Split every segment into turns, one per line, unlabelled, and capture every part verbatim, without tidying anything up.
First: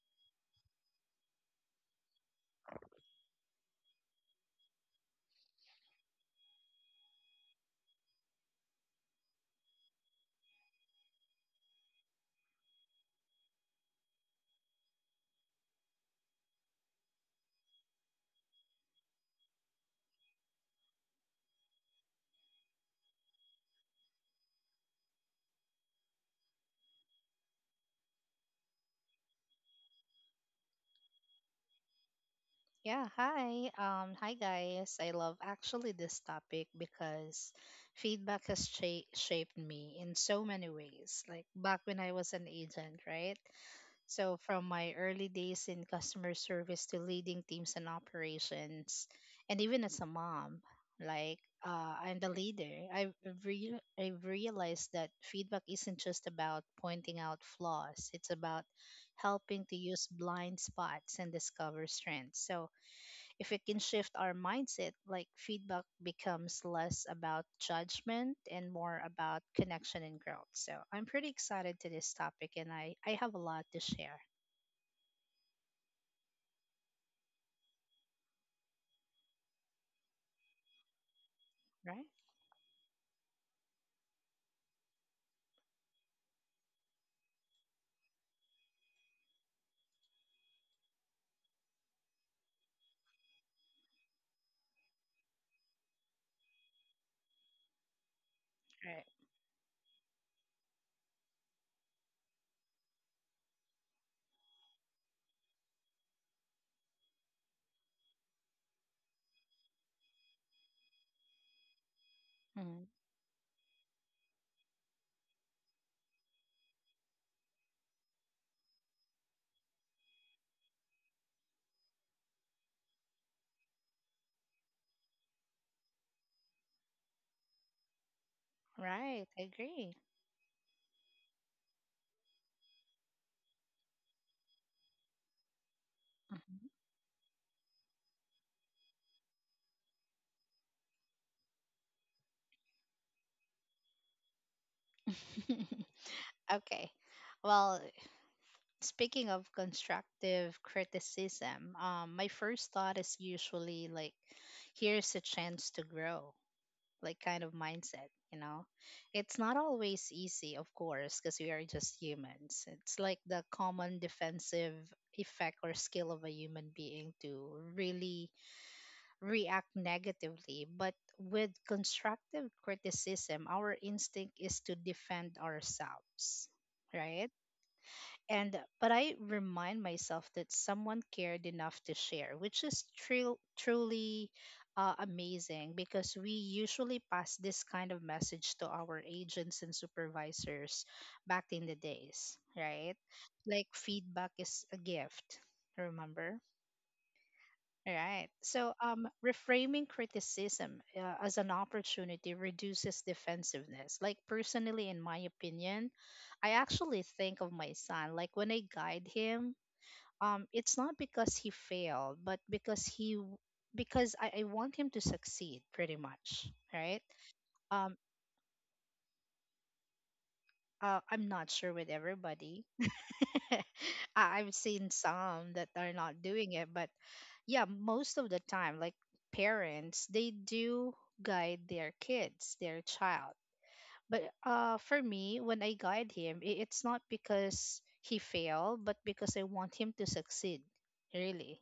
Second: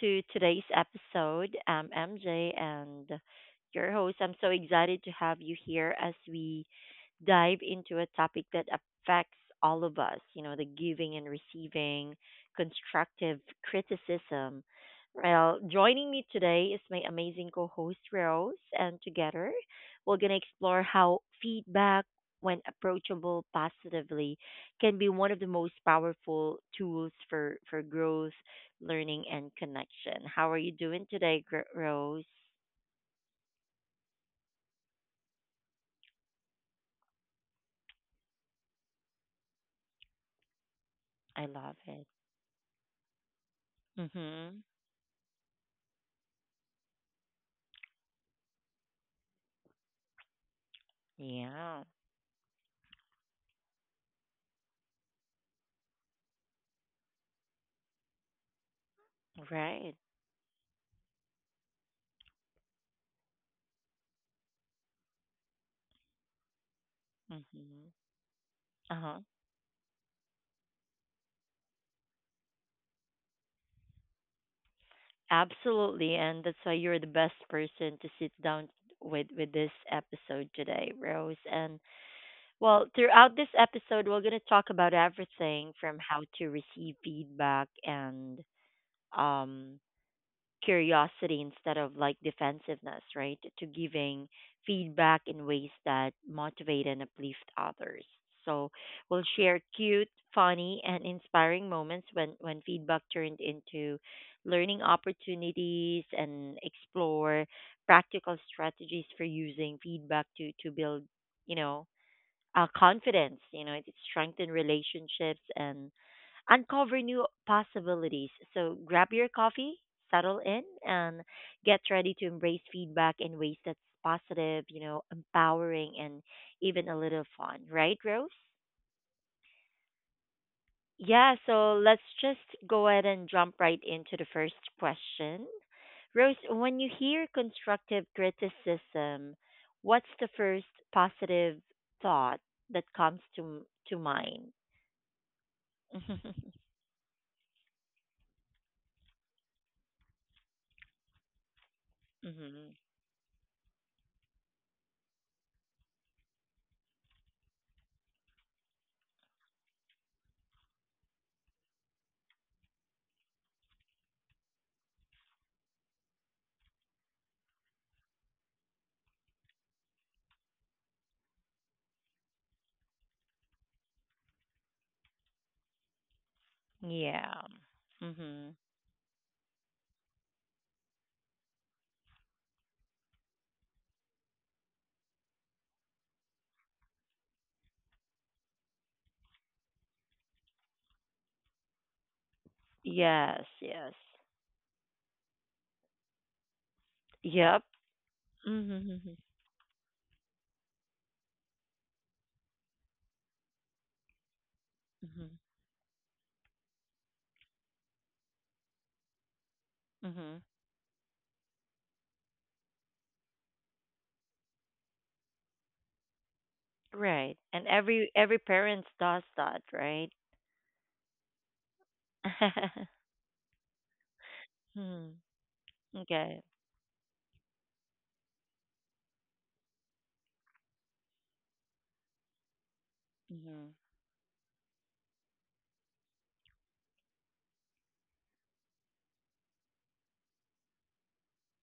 to today's episode. I'm M J and your host. I'm so excited to have you here as we dive into a topic that affects all of us you know, the giving and receiving, constructive criticism. Well, joining me today is my amazing co host, Rose, and together we're going to explore how feedback, when approachable positively, can be one of the most powerful tools for, for growth, learning, and connection. How are you doing today, Gr- Rose?
Yeah, hi. Um, hi guys. I love actually this topic because feedback has cha- shaped me in so many ways,
I
like
love
back when
it.
I was an agent, right? So
Mm-hmm.
from my early days in customer service to leading teams and operations, and even as a mom, like
Yeah,
uh, I'm the leader. I've re- I've realized that feedback isn't just about pointing out flaws. It's about helping to
right.
use blind spots and discover strengths. So if we can shift our mindset, like feedback becomes less about
Mm-hmm.
judgment and more
Uh-huh.
about connection and growth. So I'm pretty excited to this topic and I, I have a lot to share.
Absolutely, and that's why you're the best person to sit down with with this episode today, Rose. And
Right?
well, throughout this episode, we're going to talk about everything from how to receive feedback and um curiosity instead of like defensiveness, right? To giving feedback in ways that motivate and uplift others. So
Right.
we'll share cute, funny, and inspiring moments when, when feedback turned into learning opportunities and explore practical strategies for using feedback to, to build, you know, uh,
Mhm.
confidence. You know, it strengthen relationships and uncover new possibilities. So grab your coffee, settle in, and get ready to embrace feedback in ways that's positive, you know, empowering, and even a little fun, right, Rose?
Right. I agree.
Yeah, so let's just go ahead and jump right into the first question. Rose,
Mhm.
when you hear constructive criticism, what's the first positive thought that comes to to mind?
Okay. Well, speaking of constructive criticism, um, my
Hmm.
first thought is usually like, here's a chance to grow. Like kind of mindset, you know. It's not always easy, of course, because we are just humans. It's like the common defensive effect or skill of a human being to really react negatively, but with constructive criticism, our instinct is to defend ourselves, right?
Yeah. Hmm.
and uh, But I remind myself that someone cared enough to share, which is true, truly uh, amazing, because we usually pass this kind of message to our agents and supervisors back in the days, right?
Yes,
Like
yes.
feedback is a gift, remember.
Yep.
Right. So,
Mm-hmm.
um,
Mm-hmm.
reframing criticism uh, as an opportunity reduces defensiveness. Like, personally, in my opinion, I actually think of my son, like, when I guide him,
Mm-hmm.
um, it's not because he failed, but because he, w- because I, I want him to succeed, pretty much. Right.
Right. And
Um,
every every parent does that, right?
uh, I'm not sure with everybody, I- I've seen
Hmm.
some that are not
Okay.
doing it, but yeah, most of the time, like parents, they do guide their kids, their child.
Mhm.
But uh, for me, when I guide him, i- it's not because he failed, but because I want him to succeed, really.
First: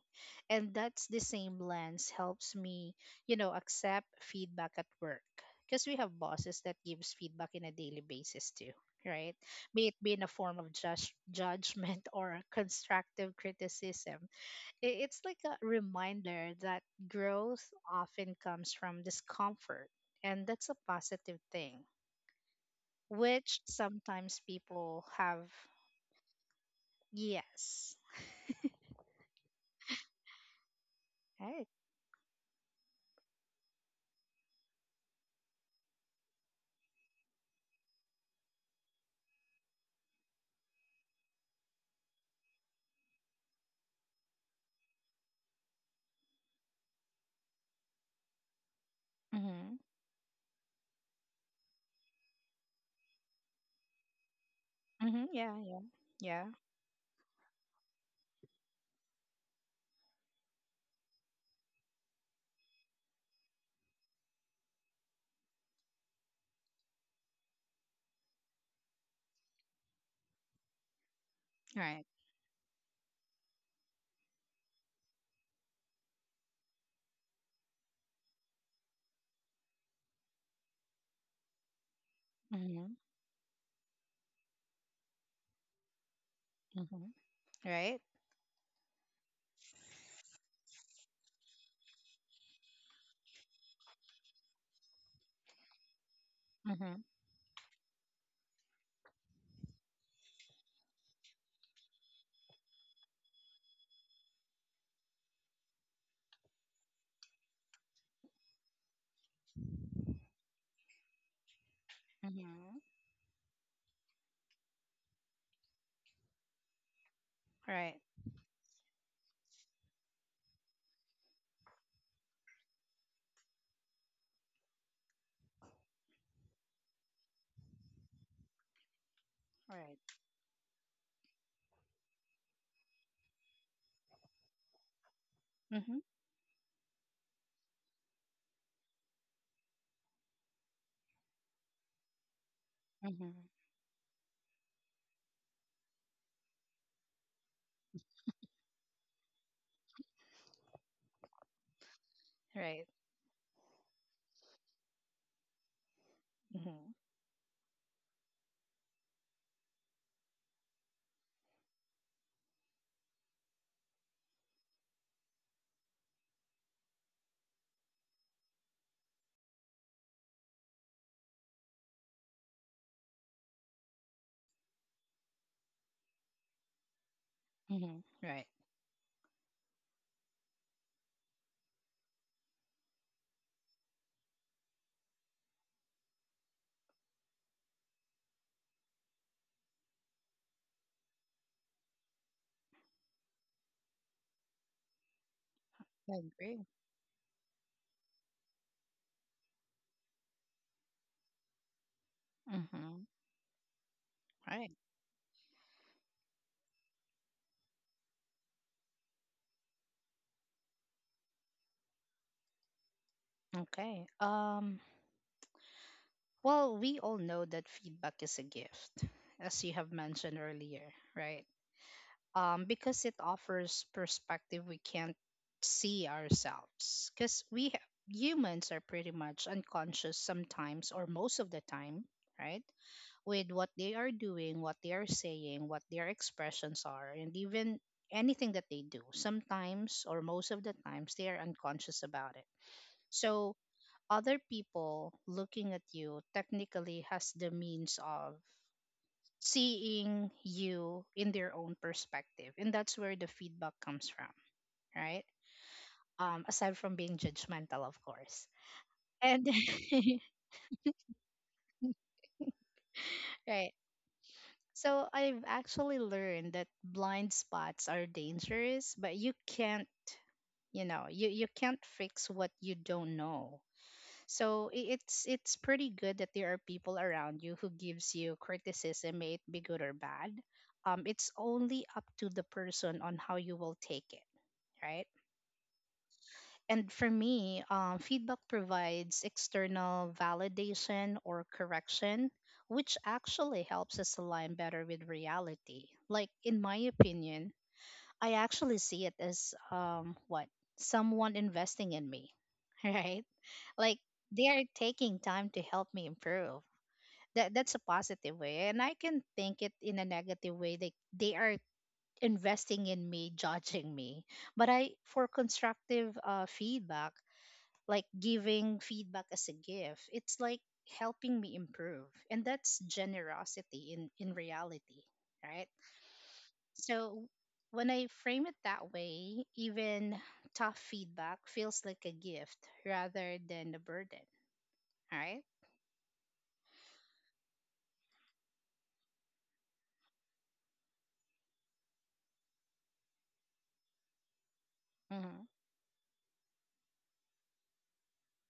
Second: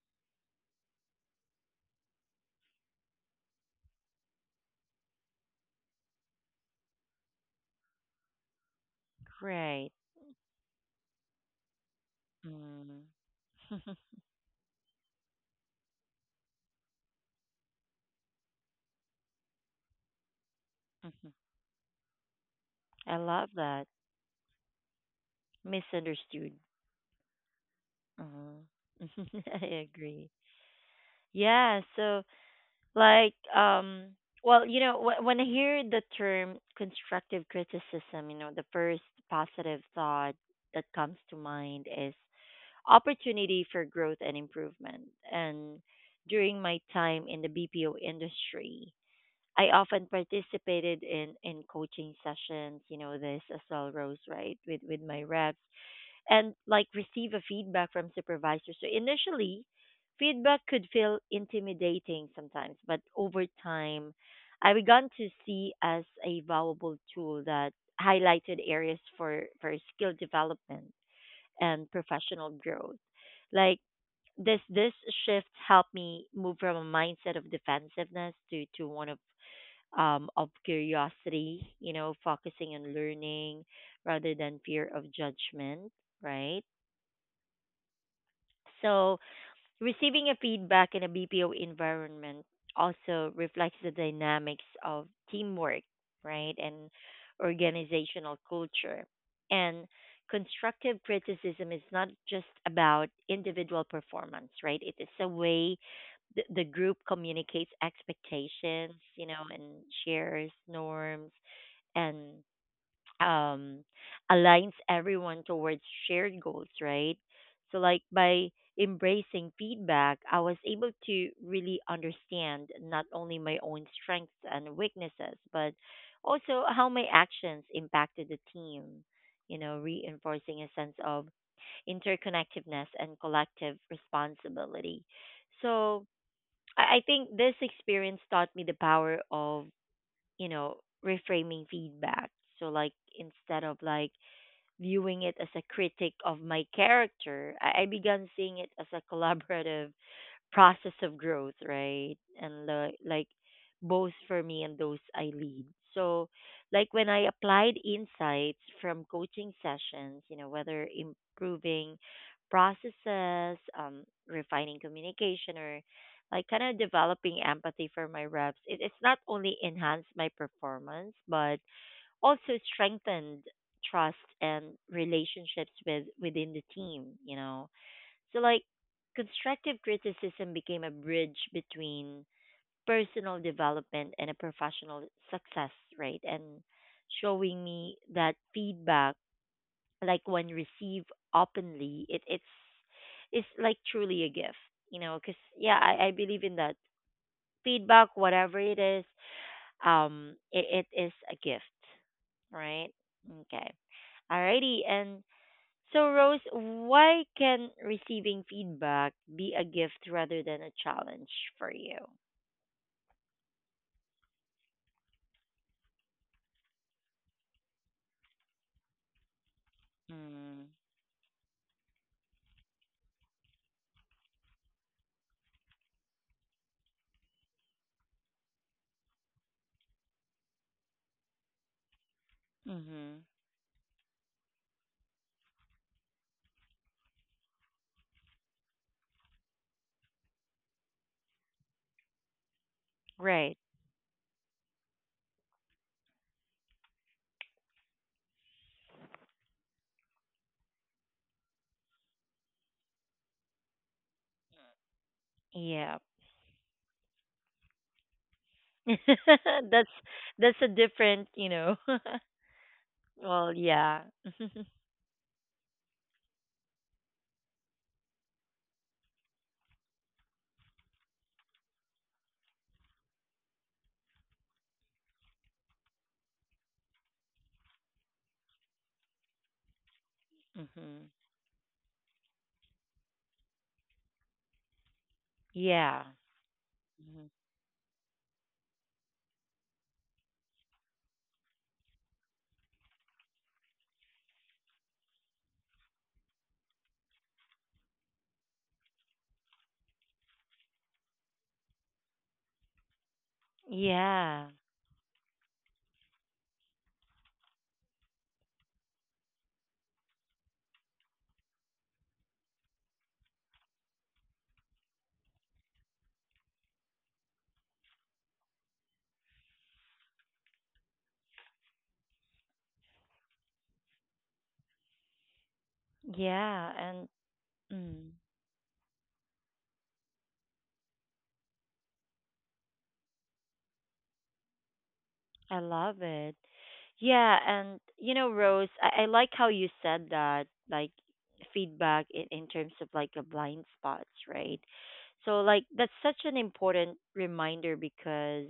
And that's the same lens helps me, you know, accept feedback at work, because we have bosses that gives feedback in a daily basis too, right? May
Right.
it be in a form of judge, judgment or
Mhm.
constructive
Mhm.
criticism. I- It's like a reminder that growth often comes from discomfort, and that's a positive thing,
I love
which
that.
sometimes people have.
Misunderstood.
Yes.
Uh huh. I agree.
Right.
Yeah, so like um well, you know, wh- when I hear the term constructive criticism, you know, the first positive thought that comes to mind is opportunity for growth and improvement. And during my time in the B P O industry, I
Mm-hmm.
often participated in, in coaching sessions, you know, this as well, Rose, right, with, with my
Mm-hmm. Yeah.
reps,
Yeah. Yeah.
and like receive a feedback from supervisors. So initially, feedback could feel intimidating sometimes, but over time, I began to see as a valuable tool that highlighted areas for, for skill development and
Right.
professional growth. Like this this shift helped me move from a mindset of defensiveness to to one of um of curiosity, you know, focusing
Mm-hmm.
on learning rather than fear of judgment, right?
Mm-hmm. Right.
So receiving a feedback in a B P O environment also reflects the dynamics of teamwork, right, and
Mm-hmm.
organizational culture. And constructive criticism is not just about individual performance, right? It is a way the, the group communicates expectations, you know, and shares norms and
Mm-hmm.
um, aligns everyone towards shared goals, right? So,
Right.
like by embracing feedback, I was able to really understand not only my own strengths and weaknesses, but also how my actions impacted the team, you know,
Right.
reinforcing a sense of interconnectedness and collective responsibility.
Mm-hmm.
So, I I think this experience taught me the power of you know, reframing feedback. So like
Mm-hmm.
instead of like viewing it as a critic of my character, I, I began seeing it as a collaborative process of growth, right? And
Right.
the, like both for me and those I lead. So,
Mm-hmm.
like when I applied insights from coaching sessions, you know, whether improving processes, um, refining communication, or like kind of developing empathy for my reps, it, it's not only enhanced my performance, but also strengthened trust and relationships with within the team, you know,
Mm-hmm.
so,
Right.
like, constructive criticism became a bridge between personal development and a professional success, right? And showing me that feedback, like when received openly, it, it's it's like truly a gift, you know? Because yeah, I, I
I
believe in
agree.
that feedback, whatever it is, um, it, it is a gift, right?
Mm-hmm.
Okay,
Right.
alrighty, and so, Rose, why can receiving feedback be a gift rather than a challenge for you?
Okay. Um. Well, we all know that feedback is a gift, as you have mentioned
Mm.
earlier, right? Um, because it offers perspective we can't see ourselves. Because we ha- humans are pretty much unconscious sometimes or most of the time, right?
Mm-hmm.
With what they are doing, what they are saying, what their expressions are, and even anything that they do. Sometimes or most of the times, they are unconscious about it. So
Right.
other people looking at you technically has the means of seeing you in their own perspective, and that's where the feedback comes from, right?
Yeah.
Um, aside from being judgmental, of course. And
that's that's a different, you know. Well,
right.
yeah.
So I've actually learned that blind spots are dangerous, but you can't you know you, you can't fix what you don't know. So i- it's it's pretty good that there are people around you who gives you criticism, may it be good or bad. Um,
Mm-hmm.
it's only up to the person on how you will take it, right.
Yeah.
And for
Mm-hmm.
me, um, feedback provides external validation or correction, which actually helps us align better with reality. Like, in my opinion, I actually see it as um, what? Someone investing in me, right? Like, they
Yeah.
are taking time to help me improve. That, that's a positive way. And I can think it in a negative way. They, they are investing in me, judging me. But I, for constructive uh, feedback, like giving feedback as a gift. It's like helping me improve. And that's generosity in, in reality, right?
Yeah, and
So when I
mm.
frame it that way, even tough feedback feels like a gift rather than a burden, right?
I love it. Yeah, and you know, Rose, I, I like how you said that, like feedback in, in terms of like a blind spots, right? So
Mm-hmm.
like that's such an important reminder because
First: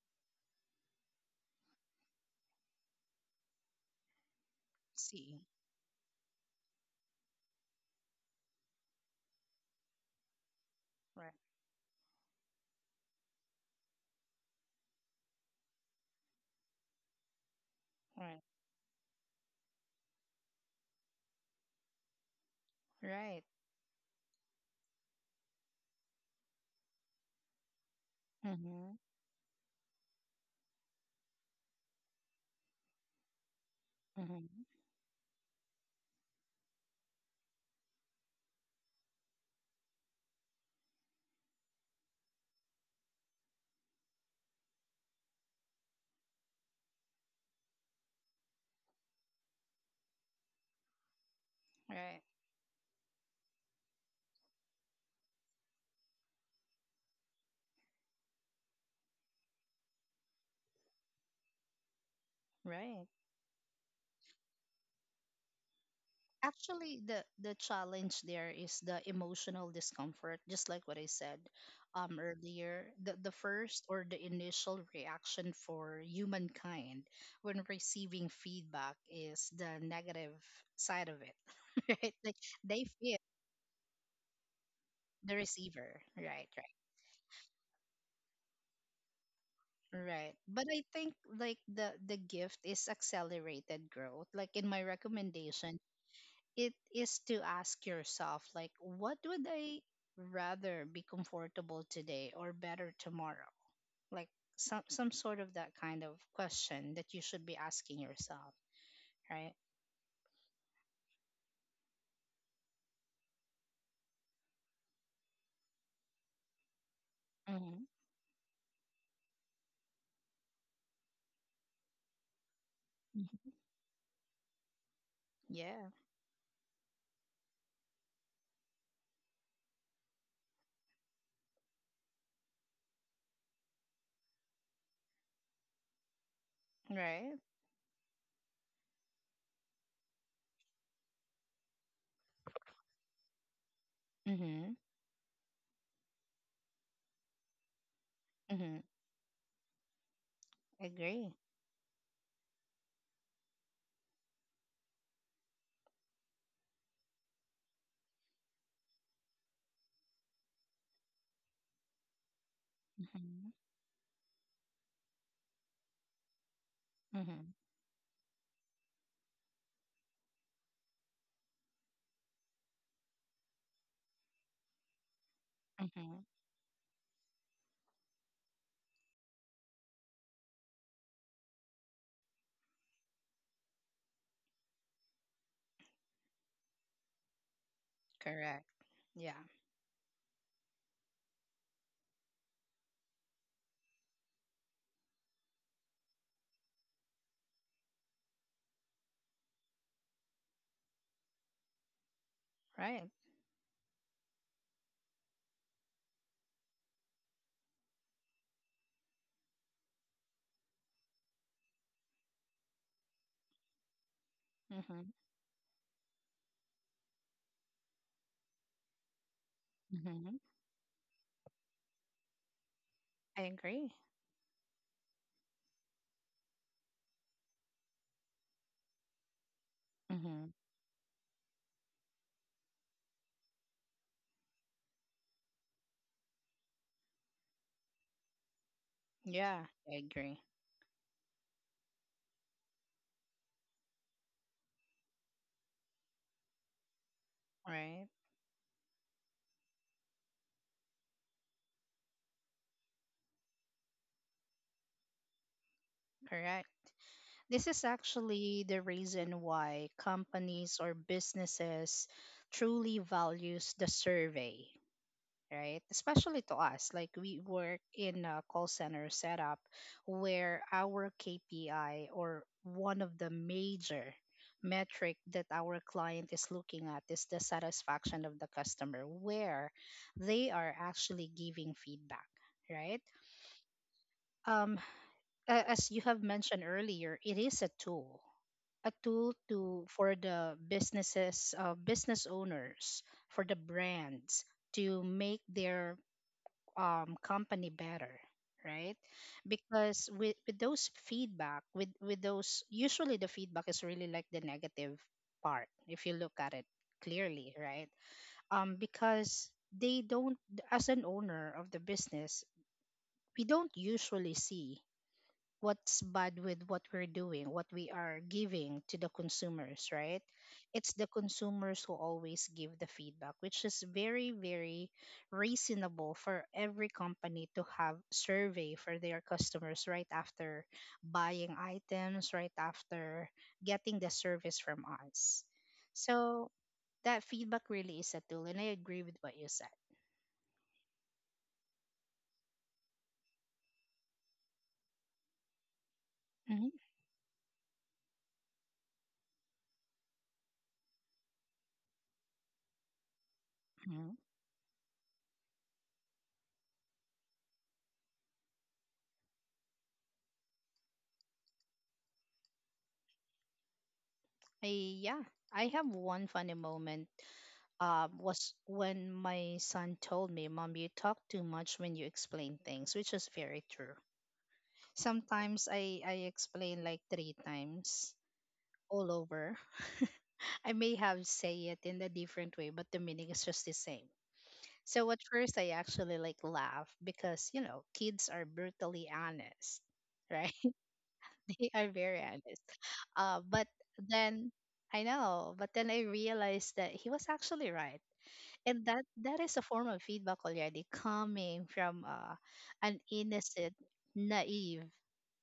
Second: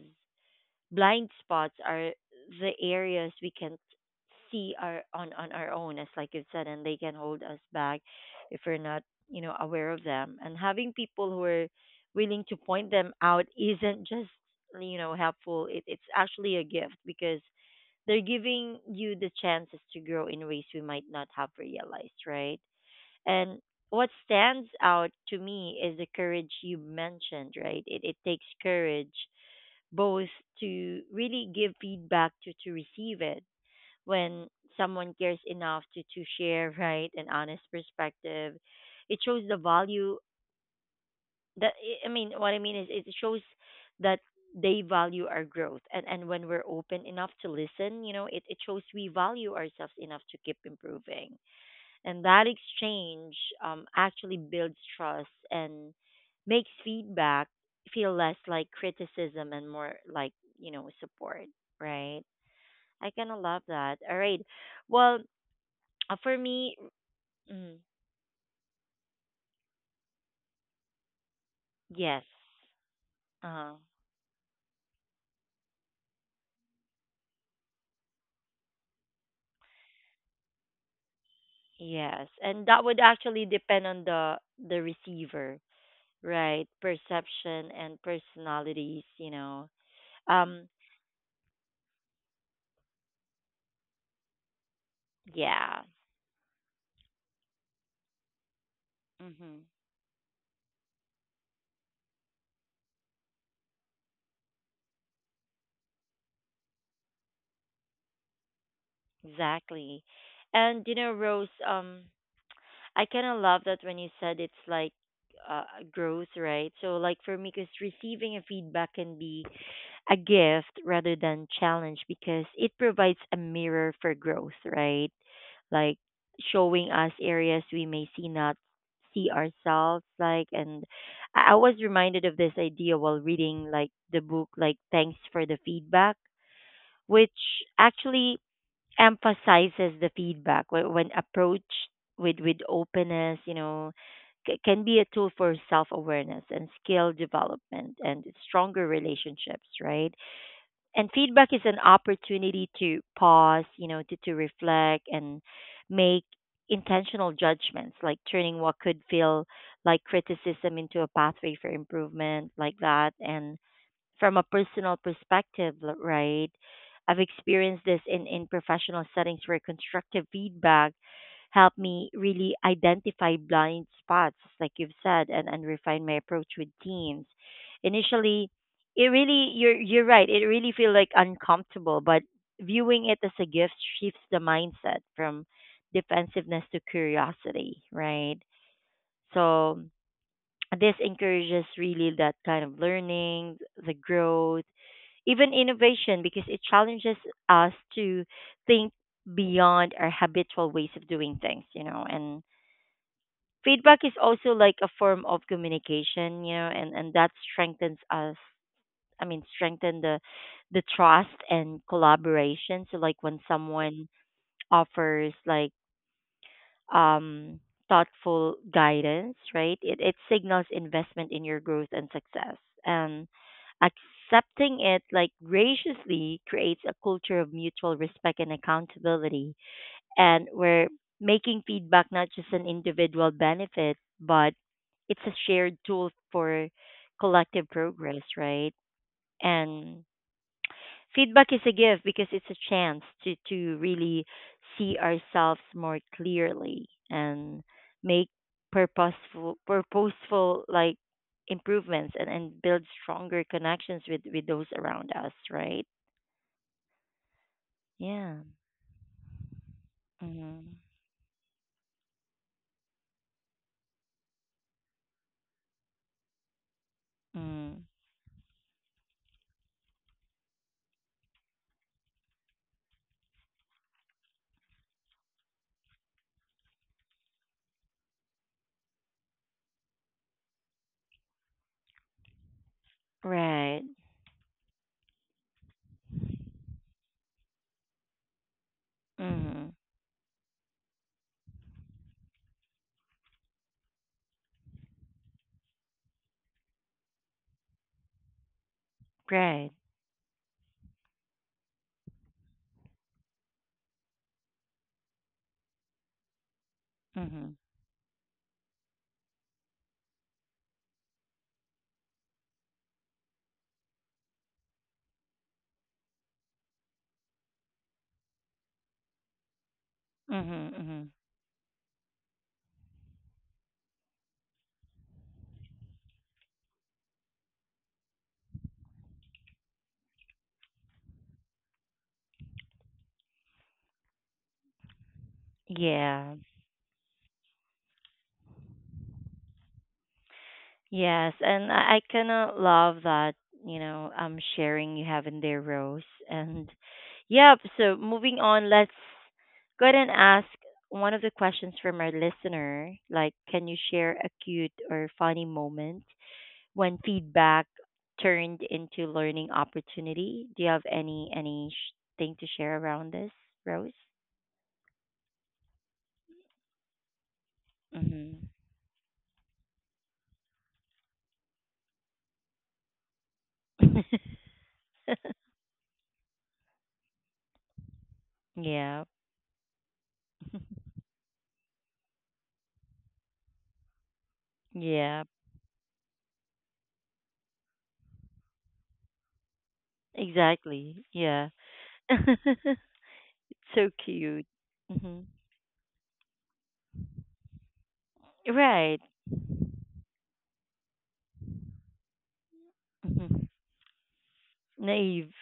blind spots are the areas we can't see our on
See,
on our own as like you said, and they can hold us back if we're not, you know, aware of them. And having people
right,
who are willing to point them out isn't just, you know, helpful; it, it's actually a gift because they're
right,
giving you the chances to grow in ways we might not have realized, right?
right.
And what stands out to me is the courage you mentioned, right? It, it takes
Mm-hmm.
courage both to really give feedback to to receive it when
Mm-hmm.
someone cares enough to to share, right, an honest perspective. It shows the value that i I mean, what I mean is it shows that they value our growth. and and when we're open enough to listen, you know, it, it shows we value ourselves enough to keep improving,
Right,
and that exchange, um, actually builds trust and makes feedback feel less like criticism and more like, you know, support, right?
right.
I kind of love that. All right. Well, uh, for me,
Actually, the the
mm,
challenge there is the emotional discomfort, just like what I said um
yes.
earlier. the the
Uh,
first or the initial reaction for humankind when receiving feedback is the negative side of it, right?
yes.
Like
And
they
that would
feel,
actually depend on the the
the
receiver,
receiver, right,
right?
right,
Perception and personalities, you know.
right. But
Um
I think like the the gift is accelerated growth. Like in my recommendation,
yeah,
it is to ask yourself like, what would
mhm,
I rather be, comfortable today or better tomorrow? Like some some sort of that kind of question that you should be asking yourself, right.
exactly. And you know, Rose, um I kind of love that when you said it's like uh, growth, right? So, like for me, because
Mm-hmm.
receiving a feedback can be a gift rather than challenge because it provides a
Hmm.
mirror for growth, right?
Yeah.
Like showing us areas we may see not see ourselves like, and i I was reminded of this idea while reading like the book like "Thanks for the Feedback," which
Right.
actually emphasizes the feedback wh- when approached with with openness, you know, c-
Mm-hmm.
can be a tool for self-awareness and skill development and
Mm-hmm.
stronger relationships, right? And
Agree.
feedback is an opportunity to pause, you know, to, to reflect and make intentional judgments, like turning what could feel like criticism into a pathway for improvement like that.
Mm-hmm.
And from a personal perspective, l- right? I've
Mm-hmm.
experienced this in, in professional settings where constructive feedback helped me really identify blind spots, like you've said, and, and refine my
Mm-hmm.
approach with teams. Initially, it really you're you're right, it really feel like uncomfortable, but viewing it as a gift shifts the mindset from defensiveness to curiosity, right?
Correct. Yeah.
So this encourages really that kind of learning, the growth, even innovation, because it challenges us to think beyond our habitual ways of doing things, you know. And
Right.
feedback is also like a form of communication, you know, and, and that strengthens us. I mean, strengthen the the trust and collaboration. So, like when someone
Mm-hmm.
offers like um, thoughtful guidance, right? It, it
Mm-hmm.
signals investment in your growth and success. And
I agree.
accepting it like graciously creates a culture of mutual respect and accountability. And
Mm-hmm.
we're making feedback not just an individual benefit, but it's a shared tool for collective progress, right?
Yeah. I
And
agree.
feedback is a gift because it's a chance to to really see ourselves more clearly and
Right.
make purposeful purposeful like improvements, and, and build stronger connections with with those around us, right?
Correct. This is
Yeah.
actually the reason why
Mhm.
companies or businesses truly values the survey, right? Especially to us, like we work
Mm.
in a call center setup where our K P I, or one of the major metric that our client is looking at, is the satisfaction of the customer, where they are actually giving feedback, right?
Right.
Um, uh, as you have mentioned earlier, it is a tool, a tool
Mhm.
to for the businesses, uh, business owners, for the brands to make their um, company better, right?
Right.
Because with, with those feedback, with with those, usually the feedback is really like the negative part if you look at it clearly,
Mhm.
right? Um, because they don't, as an owner of the business, we don't usually see what's bad with what we're doing, what we are giving to the consumers, right?
Mhm.
It's the
Mhm.
consumers who always give the feedback, which is very, very reasonable for every company to have survey for their customers right after buying items, right after getting the service from us.
Yeah.
So that feedback really is a tool, and I agree with what you said.
Yes, and I, I kind of love that, you know, um sharing you have in there, Rose. And yep, so moving on, let's go ahead and ask one of the questions from our listener, like can you
Hmm.
share a cute or funny moment when feedback turned into learning opportunity? Do you have any any sh- thing to share around this, Rose?
I, yeah, I have one funny moment, um,
Mhm.
was when my son told me, Mom, you talk too much when you explain things, which is very true. Sometimes I, I explain like three times
Yeah.
all over. I may have say it in a different way, but the meaning is just the same. So at
Yeah.
first I actually like laugh because, you know, kids are brutally honest, right?
Exactly. Yeah.
They are very honest. Uh, but
So cute.
then, I
Hmm.
know, but then I realized that he was actually right. And
Right.
that that is a form of feedback already coming from uh, an
Hmm.
innocent, naive,
Naive.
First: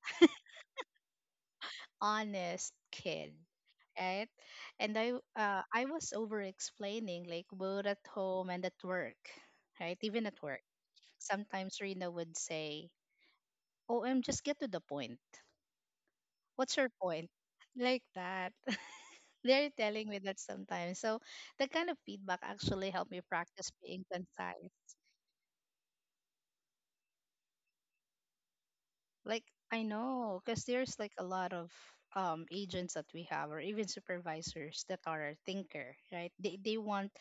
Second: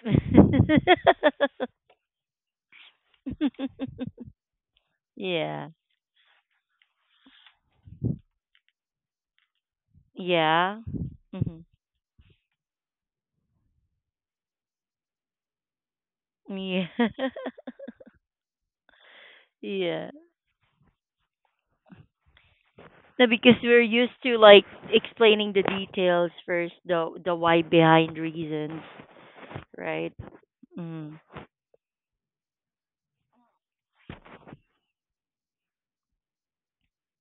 honest kid, right. and i uh,
Yeah.
i was over explaining like both at home and at work, right. Even at work,
Yeah. Hmm.
sometimes Rena would say, oh, I'm just get to the point, what's
Yeah.
your point, like that. They're telling
Yeah.
me that sometimes. So that kind of feedback actually helped me
No, because
practice
we're
being
used to like
concise.
explaining the details first, the the why behind reasons,
Like, I
right?
know, because there's like
Mm.
a lot of um agents that we have, or even supervisors that are thinker, right? They they want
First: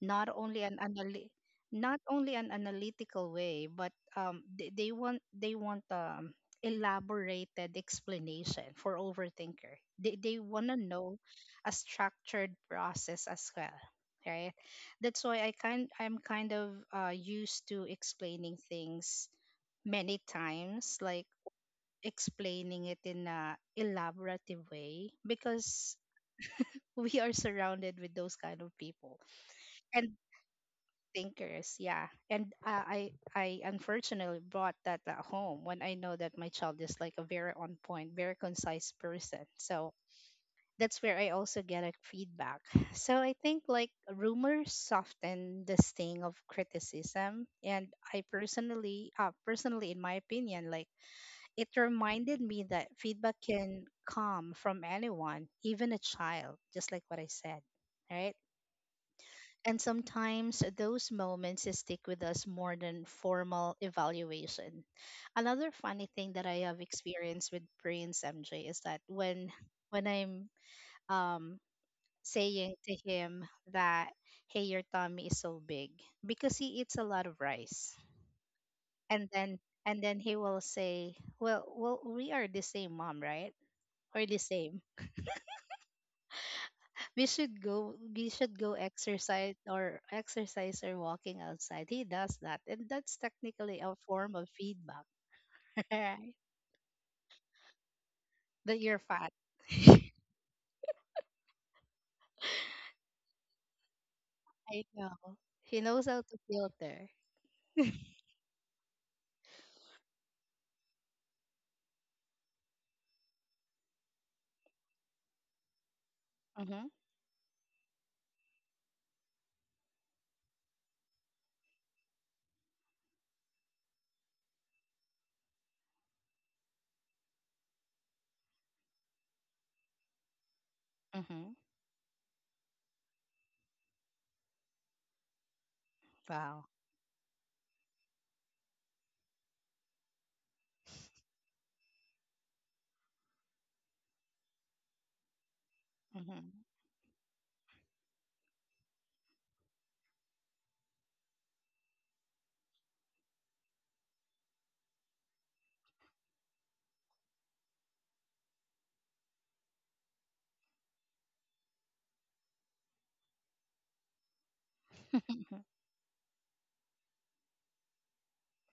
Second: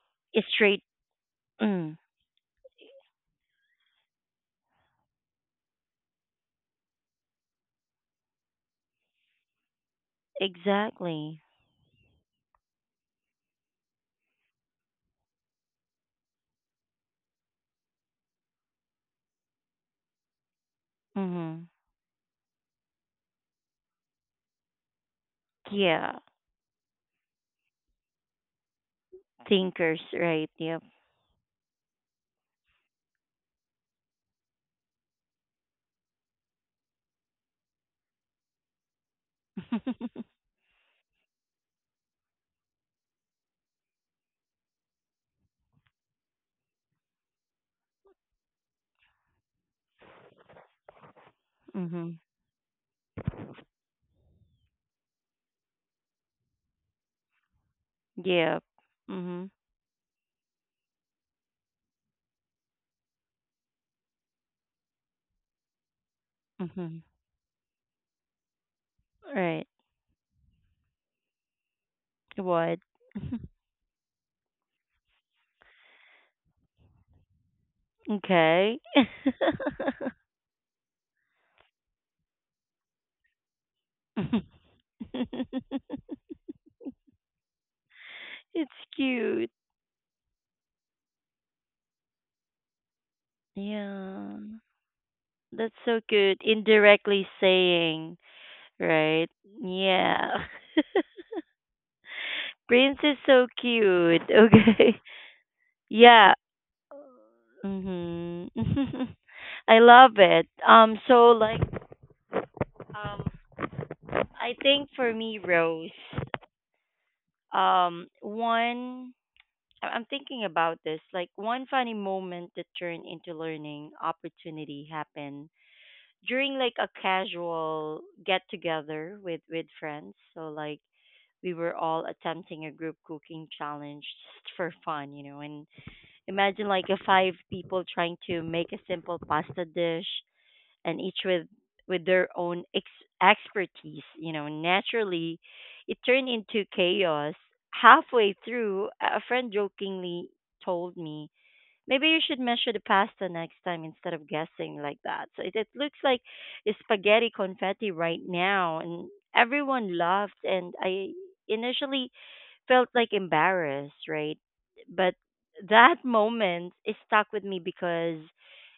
not
It's
only an
straight.
anal
Mm.
not only an analytical way, but um they, they want they want um elaborated explanation for overthinker. They they wanna know
Exactly.
a structured process as well. Right. That's why I kind I'm kind of uh, used to explaining things many times, like
Mhm.
explaining it in a elaborative way, because
Yeah.
we are surrounded with those kind of people
Thinkers,
and
right? Yep.
thinkers, yeah. And uh, i i unfortunately brought that at home, when I know that my child is like a very on point, very concise person. So that's where I also get a feedback. So I think like rumors soften the sting of criticism. And I personally, uh, personally in my opinion, like, it
Mhm.
reminded me that feedback can come from anyone, even a child, just like what I said, right?
Yep. Mhm.
And sometimes those moments stick with us more than formal evaluation. Another funny thing that I have
Mhm.
experienced with Prince M J is that when
Right.
when I'm um saying
What?
to him that, hey, your tummy is so big, because he eats a lot of rice.
Okay.
And then and then he will say, well well we are the same, mom, right? Or the same. We should go we should
It's
go
cute.
exercise, or exercise or walking outside. He does that. And that's technically a form
Yeah.
of feedback.
That's so
Right?
good. Indirectly saying,
That you're
right?
fat.
Yeah. Prince is so cute.
I
Okay.
know. He knows how
Yeah.
to filter.
Mhm. I love it. Um so like um I think for me Rose,
Mm-hmm.
um one I- I'm thinking about this. Like one funny moment that turned into learning opportunity happened during like a casual get together with with friends. So like we
Mm-hmm.
were all attempting a group cooking challenge just for fun, you know. And imagine
Wow.
like a five people trying to make a simple pasta dish and each with with their own ex- expertise. You know, naturally, it turned
Mm-hmm.
into chaos. Halfway through, a a friend jokingly told me, "Maybe you should measure the pasta next time instead of guessing like that." So it, it looks like spaghetti confetti right now, and everyone laughed. And I initially felt like embarrassed, right? But that moment is stuck with me because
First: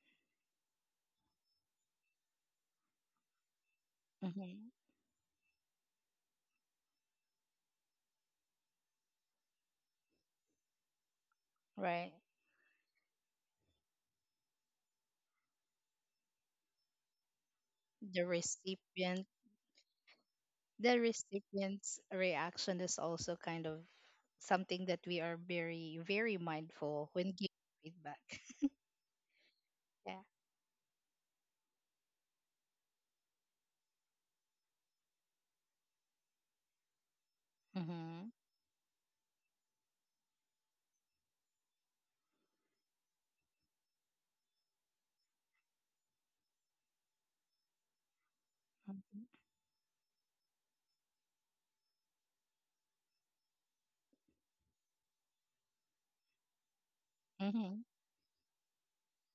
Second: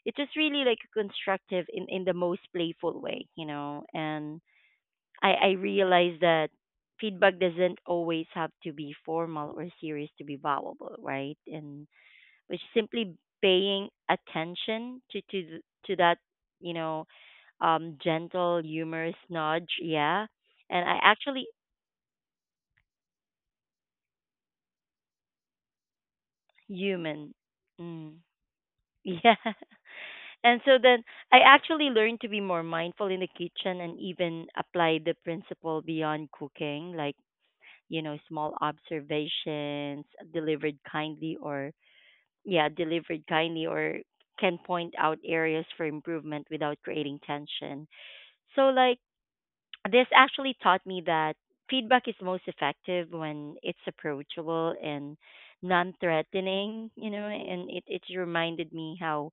it was really like constructive in, in the most playful way, you know. And
mm-hmm.
I, I realized that feedback doesn't always have to be formal or serious to be valuable, right? And
Right.
which simply paying attention to to th- to that, you know, um,
The
gentle,
recipient,
humorous nudge, yeah. And
the
I actually
recipient's reaction is also kind of something that we are very, very mindful when
human,
giving feedback.
mm, yeah.
Yeah.
And so then I actually learned to be more mindful in the kitchen and even apply the principle beyond cooking, like, you know,
Mm-hmm.
small observations delivered kindly or, yeah, delivered kindly or can point out areas for improvement without creating tension. So, like,
Mm-hmm.
this actually taught me that feedback is most effective when it's approachable and non-threatening, you know, and
Mm-hmm.
it, it reminded me how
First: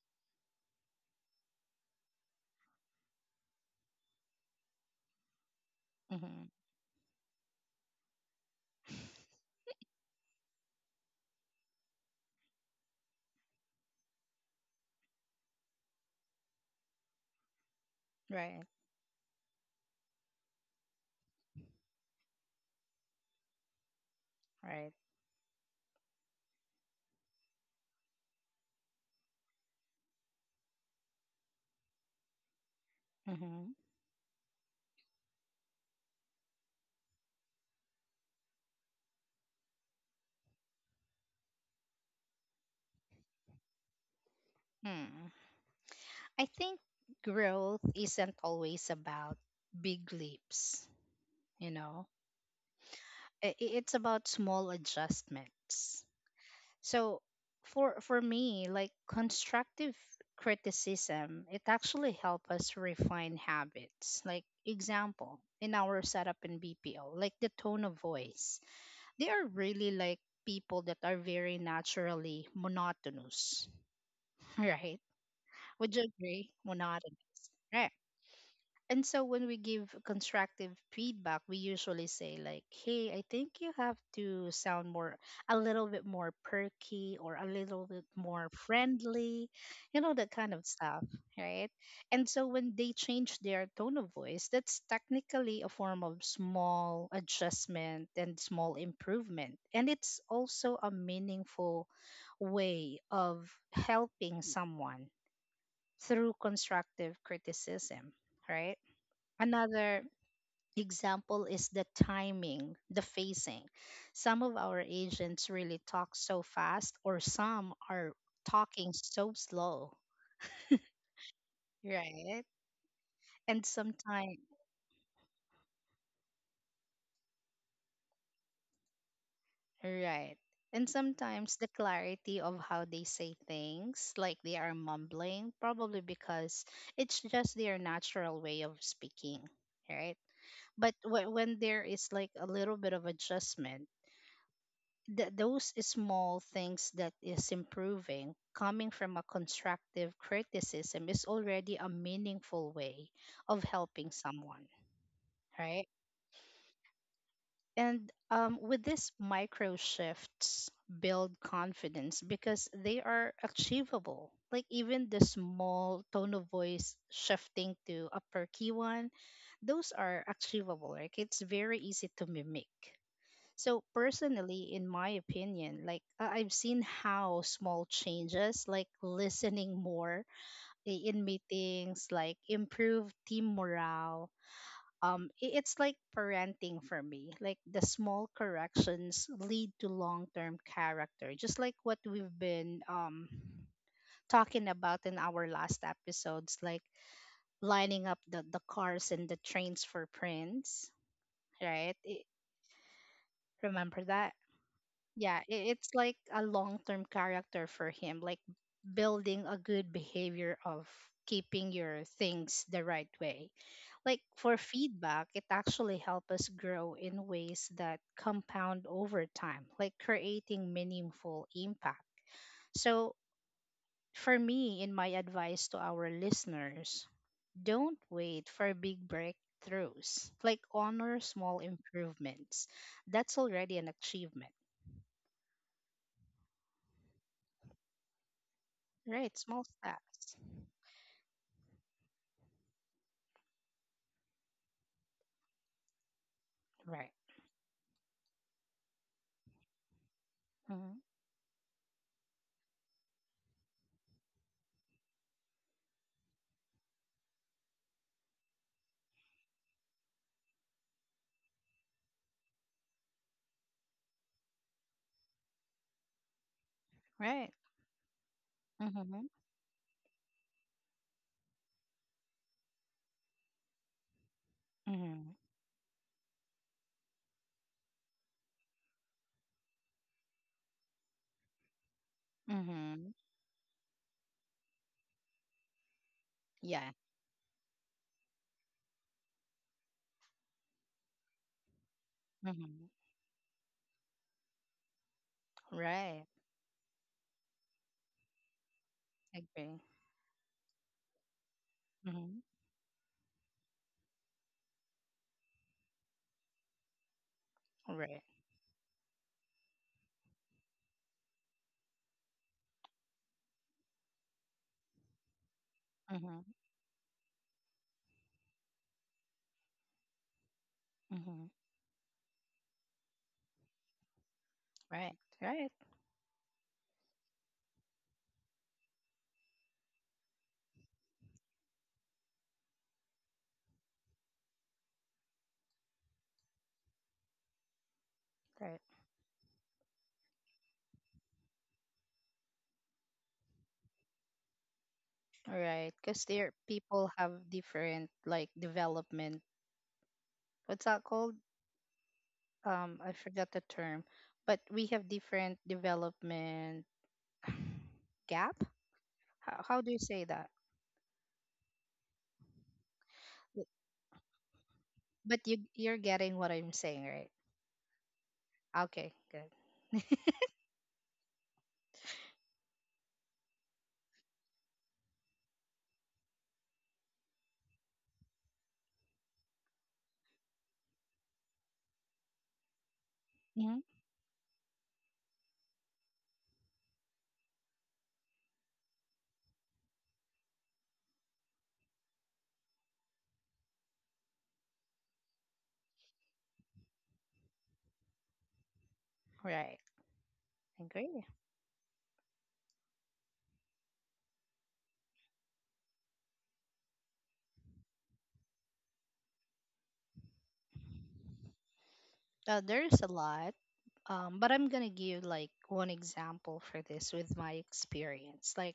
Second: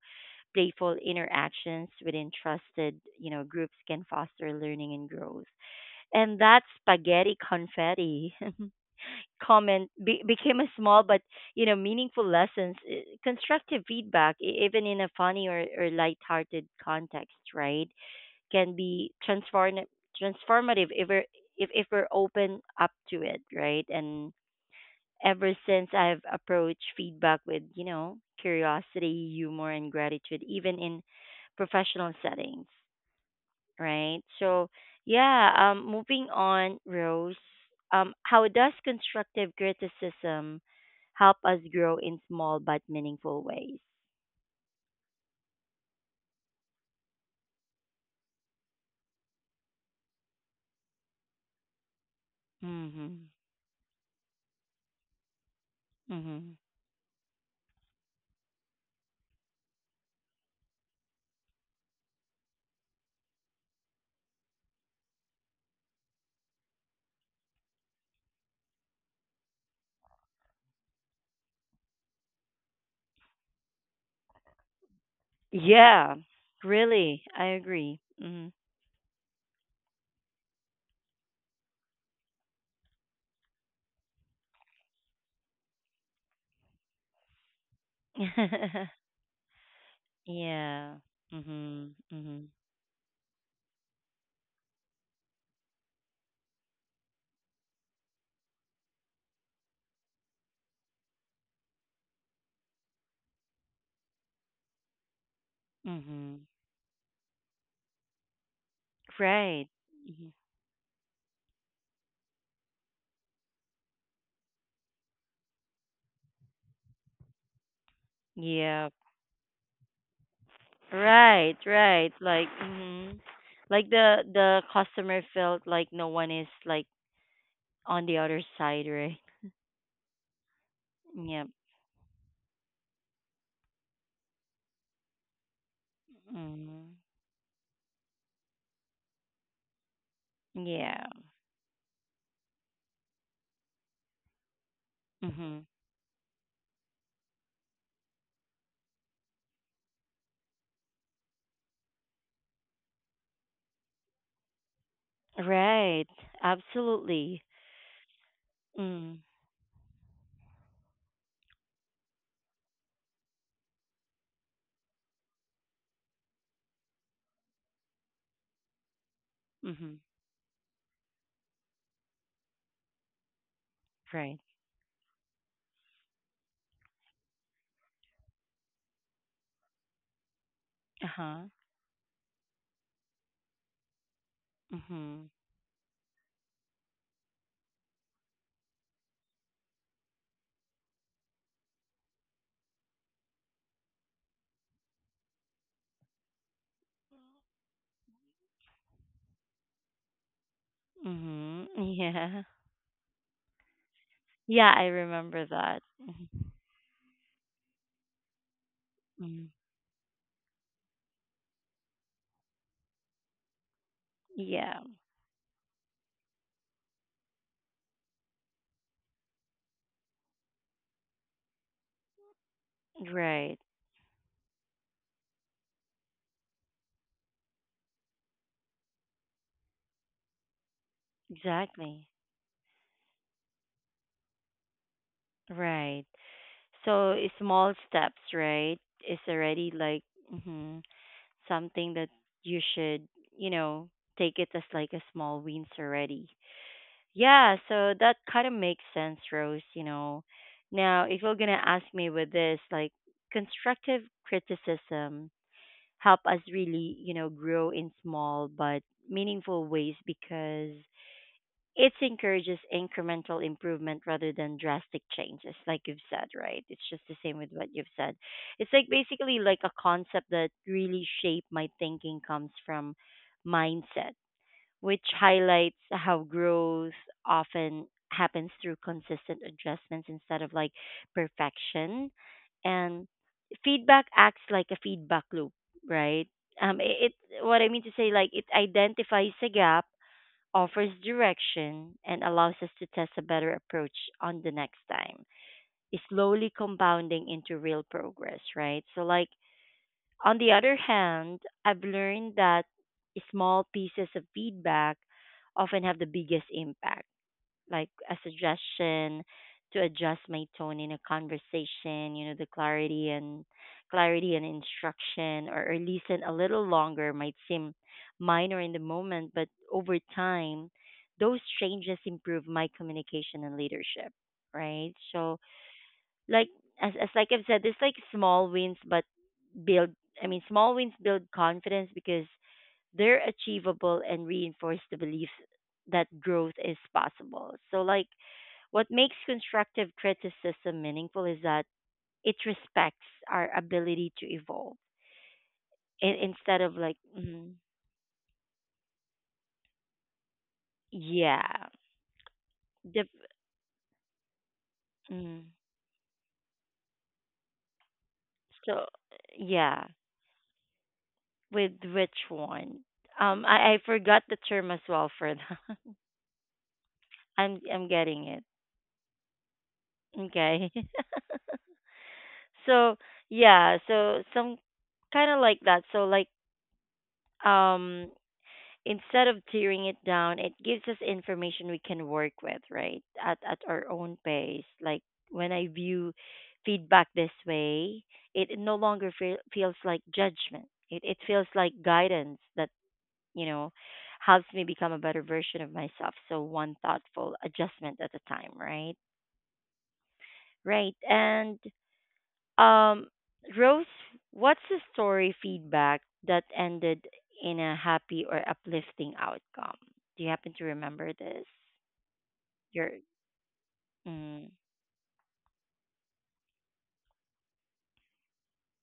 playful interactions within trusted, you know, groups can foster learning and growth. And
Mm-hmm.
that spaghetti confetti comment be- became a small but, you know, meaningful lessons, eh, constructive feedback, e- even in a funny or, or lighthearted context, right?
Right,
Can be transform transformative if we're if, if we're open up to it, right? And
right.
ever since I've approached feedback with, you know, curiosity, humor and gratitude, even in professional settings,
Mm-hmm.
right? So yeah, um moving on, Rose. Um, how does constructive criticism help us grow in small but meaningful ways?
Hmm. I think growth isn't always about big leaps, you know.
Mm-hmm.
I- i- It's about small adjustments.
Mm-hmm.
So for for me, like constructive criticism, it actually helps us refine habits. Like example, in our setup in B P O, like the tone of voice. They are really like people that are very naturally monotonous, right? Would you
Yeah,
agree? Monotonous.
really, I
Right.
agree. Mm-hmm.
And so when we give constructive feedback, we usually say like, "Hey, I think you have to sound more a little bit more perky or a little bit more friendly." You know that kind of
yeah.
stuff, right?
Mhm.
And so
Mhm.
when they change their tone of voice, that's technically a form of small adjustment and small improvement. And it's also a meaningful way of helping someone through
Mhm.
constructive criticism, right?
Right.
Another
Mhm.
example is the timing, the phasing. Some of our agents really talk so fast, or some are
Yeah.
talking so slow,
Right. Right.
right?
Like. Mhm.
And
Like the
sometimes,
the customer felt like no one is like on the other side, right?
right. And
Yep.
sometimes the clarity of how they say things, like they are mumbling, probably because
Mhm.
it's just their natural way of speaking, right? But
Yeah.
wh- when there is like a little bit of adjustment, th-
Mhm.
those small things that is improving coming from a constructive criticism is already a meaningful way of helping someone, right?
Right. Absolutely.
And um, with these
Mm.
micro shifts build confidence, because they are achievable. Like even the small tone of voice shifting to a perky one, those
Mhm.
are achievable, like it's very easy to mimic. So
Right.
personally, in my opinion, like I- I've seen how small changes, like listening more i-
Uh
in
huh.
meetings, like improve team morale. Um,
Mhm.
i- it's like parenting for me. Like the small corrections lead to long-term character, just like what we've been um talking about in our last episodes, like lining up the the cars and the trains for prints,
Mhm.
right? I
Yeah.
remember that?
Yeah, I
Yeah,
remember
i-
that.
it's like a
Mhm.
long-term character for him, like building
Mhm.
a good behavior of keeping your things the right way. Like, for
Yeah.
feedback, it actually helps us grow in ways that compound over time, like creating meaningful impact. So
Right.
for me, in my advice to our listeners, don't wait for big breakthroughs. Like, honor small
Exactly.
improvements. That's already an achievement,
Right. So i- small steps, right, is
right? Small
already like
steps.
mhm, something that you should, you know, take it as like a small wins already.
Right.
Yeah. So that kind of makes sense, Rose. You know,
Hmm.
now if you're gonna ask me with this, like constructive criticism help us really, you know, grow in small but meaningful ways because it encourages incremental improvement rather than drastic changes like you've said, right? It's just the same with
Right.
what you've said. It's like
Mm-hmm.
basically like a concept that really shaped my thinking comes from mindset, which
Mm-hmm.
highlights how growth often happens through consistent adjustments instead of like perfection. And
Mm-hmm.
feedback acts like a feedback loop, right? um
Yeah.
it, it what I mean to say, like it identifies a gap, offers direction, and allows us to
Mm-hmm.
test a better approach on the next time, is
Right.
slowly compounding into real progress, right? So, like,
Agree.
on the other hand, I've learned
Mm-hmm.
that small pieces of feedback often have the biggest impact, like a
Right.
suggestion to adjust my tone in a conversation, you know, the clarity and clarity and instruction or, or listen a
Mm-hmm.
little longer might seem minor in the moment, but over time, those
Mm-hmm.
changes improve my communication and leadership, right?
Right.
So
Right.
like as, as like I've said, it's like small wins but build, I mean small wins build confidence because they're achievable and reinforce the belief that growth is possible. So, like,
Right.
what makes constructive criticism meaningful is that it respects our ability to evolve,
Right.
in,
Because there
instead of like,
people have
mm,
different like development. What's that called?
yeah,
Um,
the,
I forgot the term. But we have
mm,
different development gap.
so
How, how
yeah,
do you say that?
with which one? Um,
Y-
I, I forgot the term as well for
But you
that.
you're getting what I'm saying, right?
I'm I'm getting it.
Okay. Good.
Okay. so yeah, so some kind of like that. So like um instead of tearing it down, it gives us information we can work with, right? At at
Mm-hmm.
our own pace, like when I view feedback this way, it it no longer feel, feels like judgment. It it feels like guidance that, you know, helps me become a better version of myself, so one thoughtful adjustment at a time, right?
Right.
Right,
Agree.
and um, Rose, what's a story feedback that ended in a happy or uplifting outcome? Do you happen to remember this?
Uh,
Your
there's a lot, um, but
mm,
I'm gonna give like one example for this with my experience. Like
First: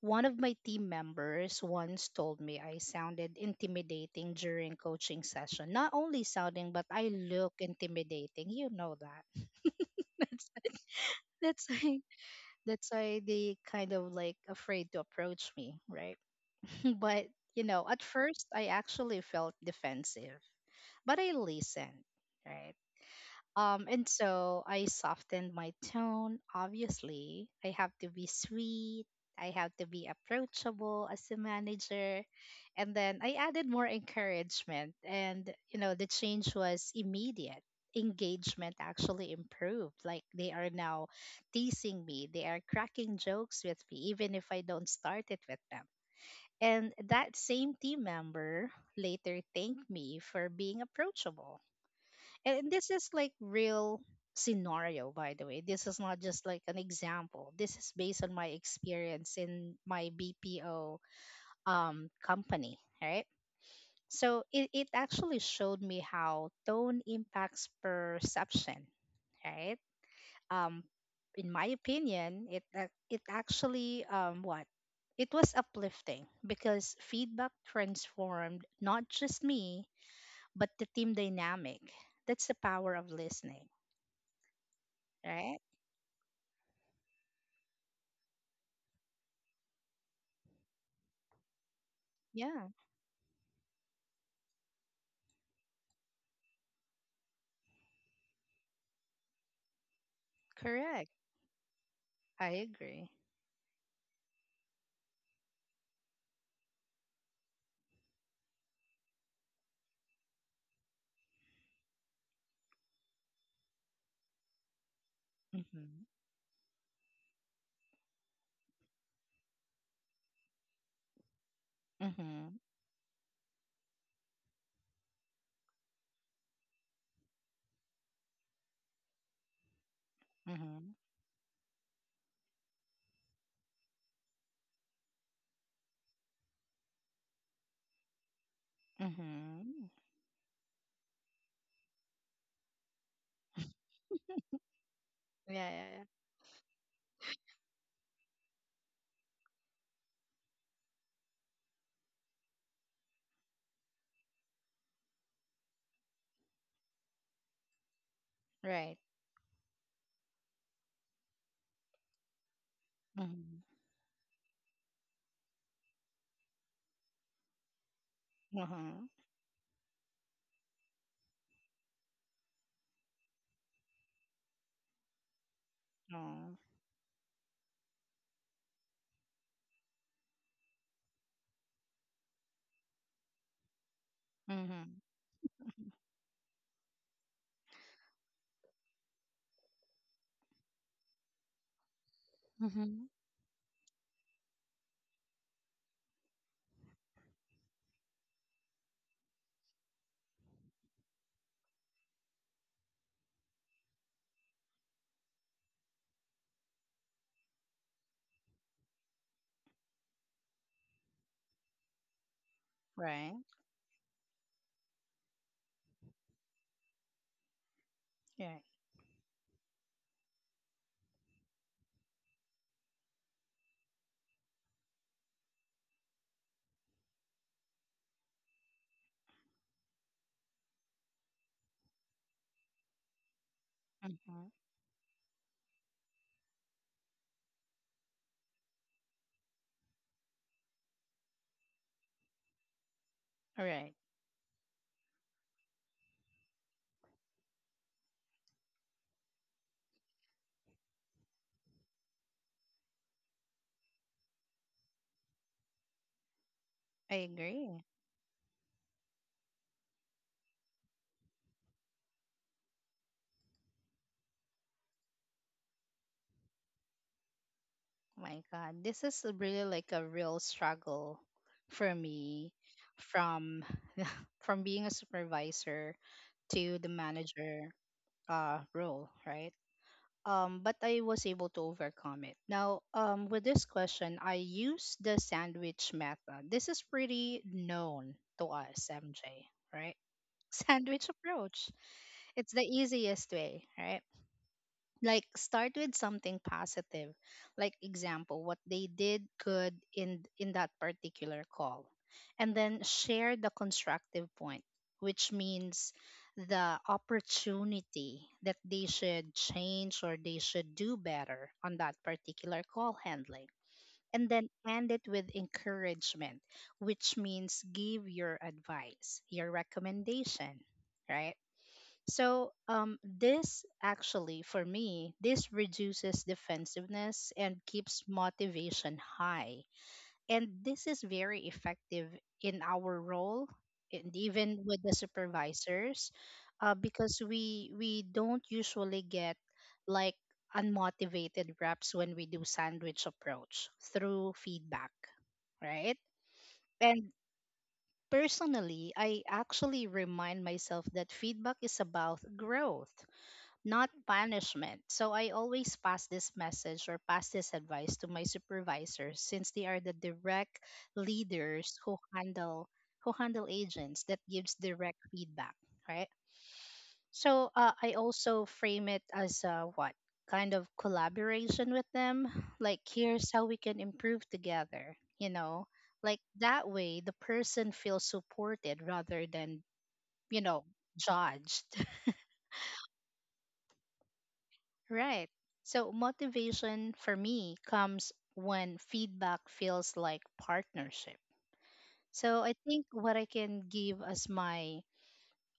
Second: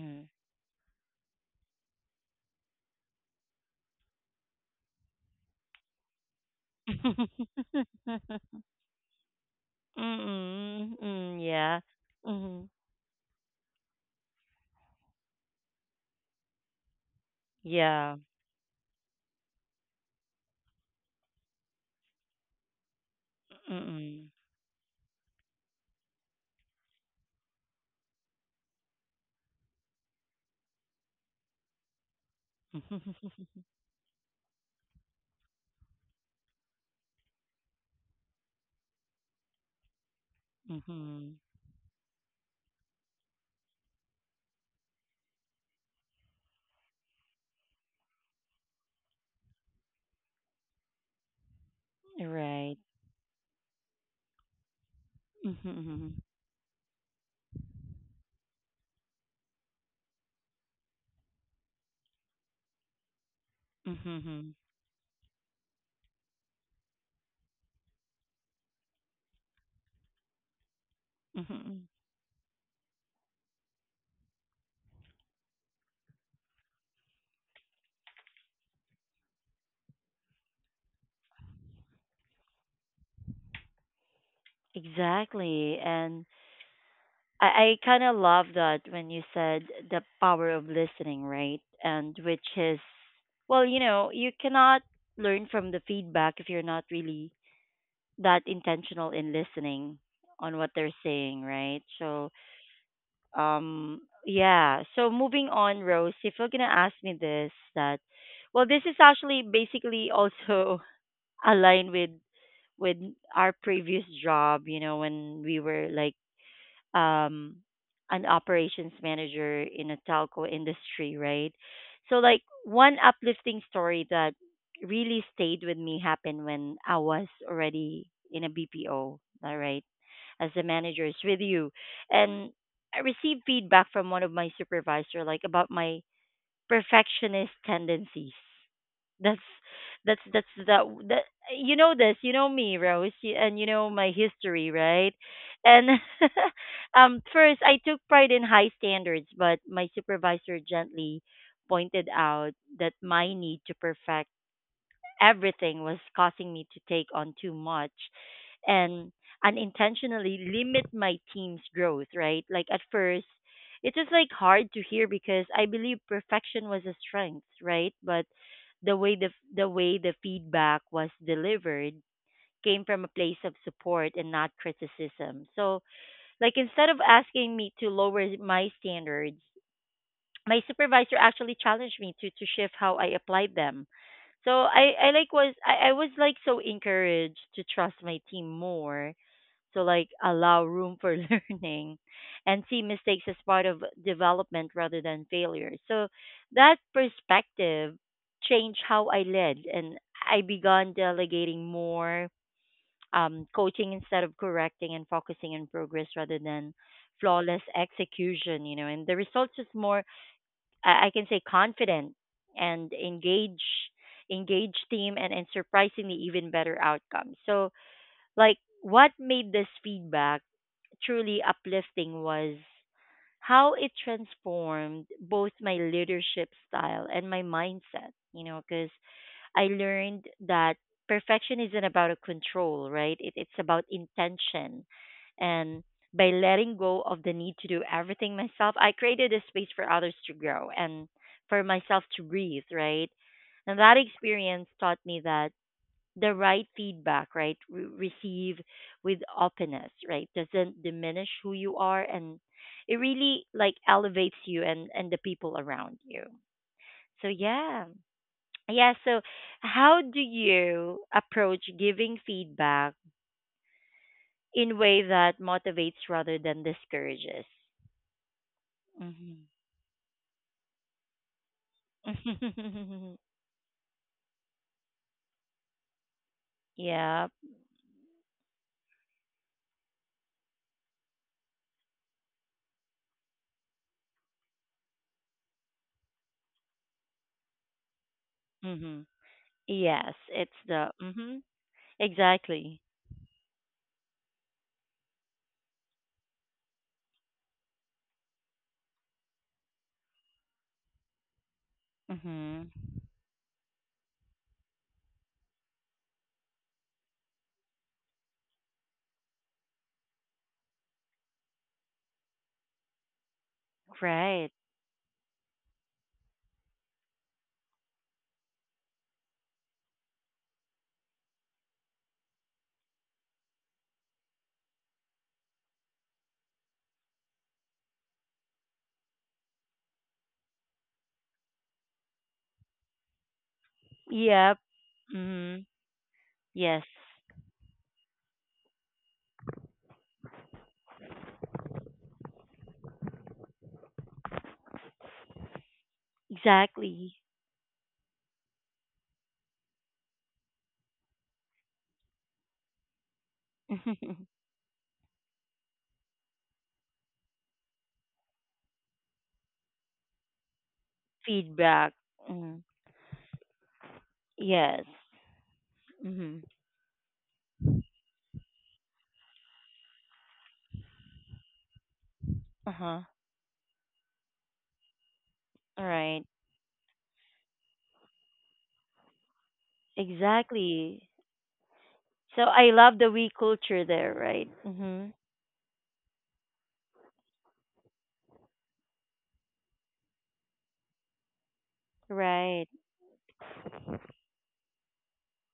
one of my team members once told me I sounded intimidating during coaching session. Not only sounding, but I look intimidating. You know that. that's
mm, mm, yeah.
that's why
Mm,
that's why they kind of like afraid to approach me, right? But you know,
yeah.
at first I actually felt defensive, but I listened, right? Um, and
Mm,
so I softened my tone. Obviously, I have to be sweet. I have to be approachable as a manager. And then I added more encouragement. And, you know, the change was immediate. Engagement actually improved. Like they are now
mm.
teasing me, they are cracking jokes with me, even if I don't start it with them. And that same team member later thanked me for being approachable, and
Right.
this is like real scenario, by the way.
Mm-hmm.
This is
Mm-hmm.
not just like an example. This is based on my experience in my BPO um company, right? So
Mm-hmm,
it, it actually showed me how tone impacts perception, right? um in my
mm-hmm.
opinion, it ac- it actually, um what, it was uplifting because feedback transformed not just me, but the team dynamic. That's the power of listening, right?
Exactly. And I, I kind of love that when you said the power of listening, right? And which
Yeah,
is, well, you know, you cannot learn from the feedback if you're not really that intentional in listening on what they're
correct.
saying, right? So,
I agree.
um, yeah. So moving on, Rose, if you're gonna ask me this, that, well, this is actually basically also aligned with with our previous job. You know, when we were
Mhm.
like um, an operations manager in a telco industry, right? So, like,
Mhm.
one uplifting story that really stayed with me happened when I was already in a B P O, all right, as the
Mhm.
manager is with you. And I received feedback from one of my supervisor, like, about my perfectionist tendencies. That's
Mhm.
that's that's that that you know this, you know me, Rose, y- and you know my history, right?
Yeah, yeah, yeah.
And um first I took pride in high standards, but my supervisor gently pointed out that my need to perfect everything was causing me to take on too much
Right.
and unintentionally limit my team's growth, right? Like at first,
Mhm.
it was like hard to hear because I believe perfection was a strength, right? But the
Mhm.
way the the way the feedback was delivered came from a place of support and not criticism. So,
Oh.
like instead of asking me to lower my standards, my supervisor actually challenged me to to shift how I applied them. So I
Mhm.
I like was I, I was like so encouraged to trust my team more, to like allow room for learning and see
Mhm.
mistakes as part of development rather than failure. So that perspective changed how I led, and I began delegating more, um, coaching instead of correcting and focusing on progress rather than flawless execution, you know, and the results is more, I I can say, confident and
Right.
engage, engage team, and, and surprisingly even better outcomes. So
Right.
like what made this feedback truly uplifting was how it transformed both my leadership style and my mindset, you know, because I learned that perfection isn't about a control, right? It, it's about
Mhm.
intention. And by letting go of the need to do everything myself, I created a space for others to grow and for myself to breathe, right? And
Right.
that experience taught me that the right feedback, right, re- receive with openness, right, doesn't diminish who you are, and it really like elevates you and and the people around you.
I
So
agree.
yeah. Yeah, so how do you approach giving feedback in way that motivates rather than discourages?
My God, this is
Hmm.
really like a real struggle for me, from from being a supervisor to the
yeah.
manager uh role, right? Um, but I was able to overcome it. Now, um, with this question, I use the sandwich method. This is pretty known to us,
Hmm.
M J, right?
Yes, it's the
Sandwich
hmm
approach. It's the
exactly.
easiest way, right? Like start with something positive, like example what they did good in in that particular call, and
Hmm.
then share the constructive point, which means the opportunity that they should change or they should do better on that particular call handling, and then
Right.
end it with encouragement, which means give your advice, your recommendation, right? So, um, this actually, for me, this reduces defensiveness and keeps motivation high. And this is very effective in our role and
Yep.
even with the
Hmm.
supervisors, uh,
Yes.
because we we don't usually get like unmotivated reps when we do sandwich approach through feedback, right? And
Exactly.
personally, I actually remind myself that feedback is about growth, not punishment. So I always pass this message or pass this advice to my supervisors, since they are the direct leaders
Feedback.
who handle
Mm.
who handle agents that gives
Yes.
direct feedback, right?
Hmm.
So, uh, I also frame it as a what kind of collaboration with them, like
Uh-huh.
here's how we can improve together, you know?
All
Like
right.
that way the person feels supported rather than, you know,
Exactly.
judged.
So I love the we culture there, right? Mm-hmm.
Right. So motivation for me comes when feedback feels like partnership. So I
Right.
think what I can give as my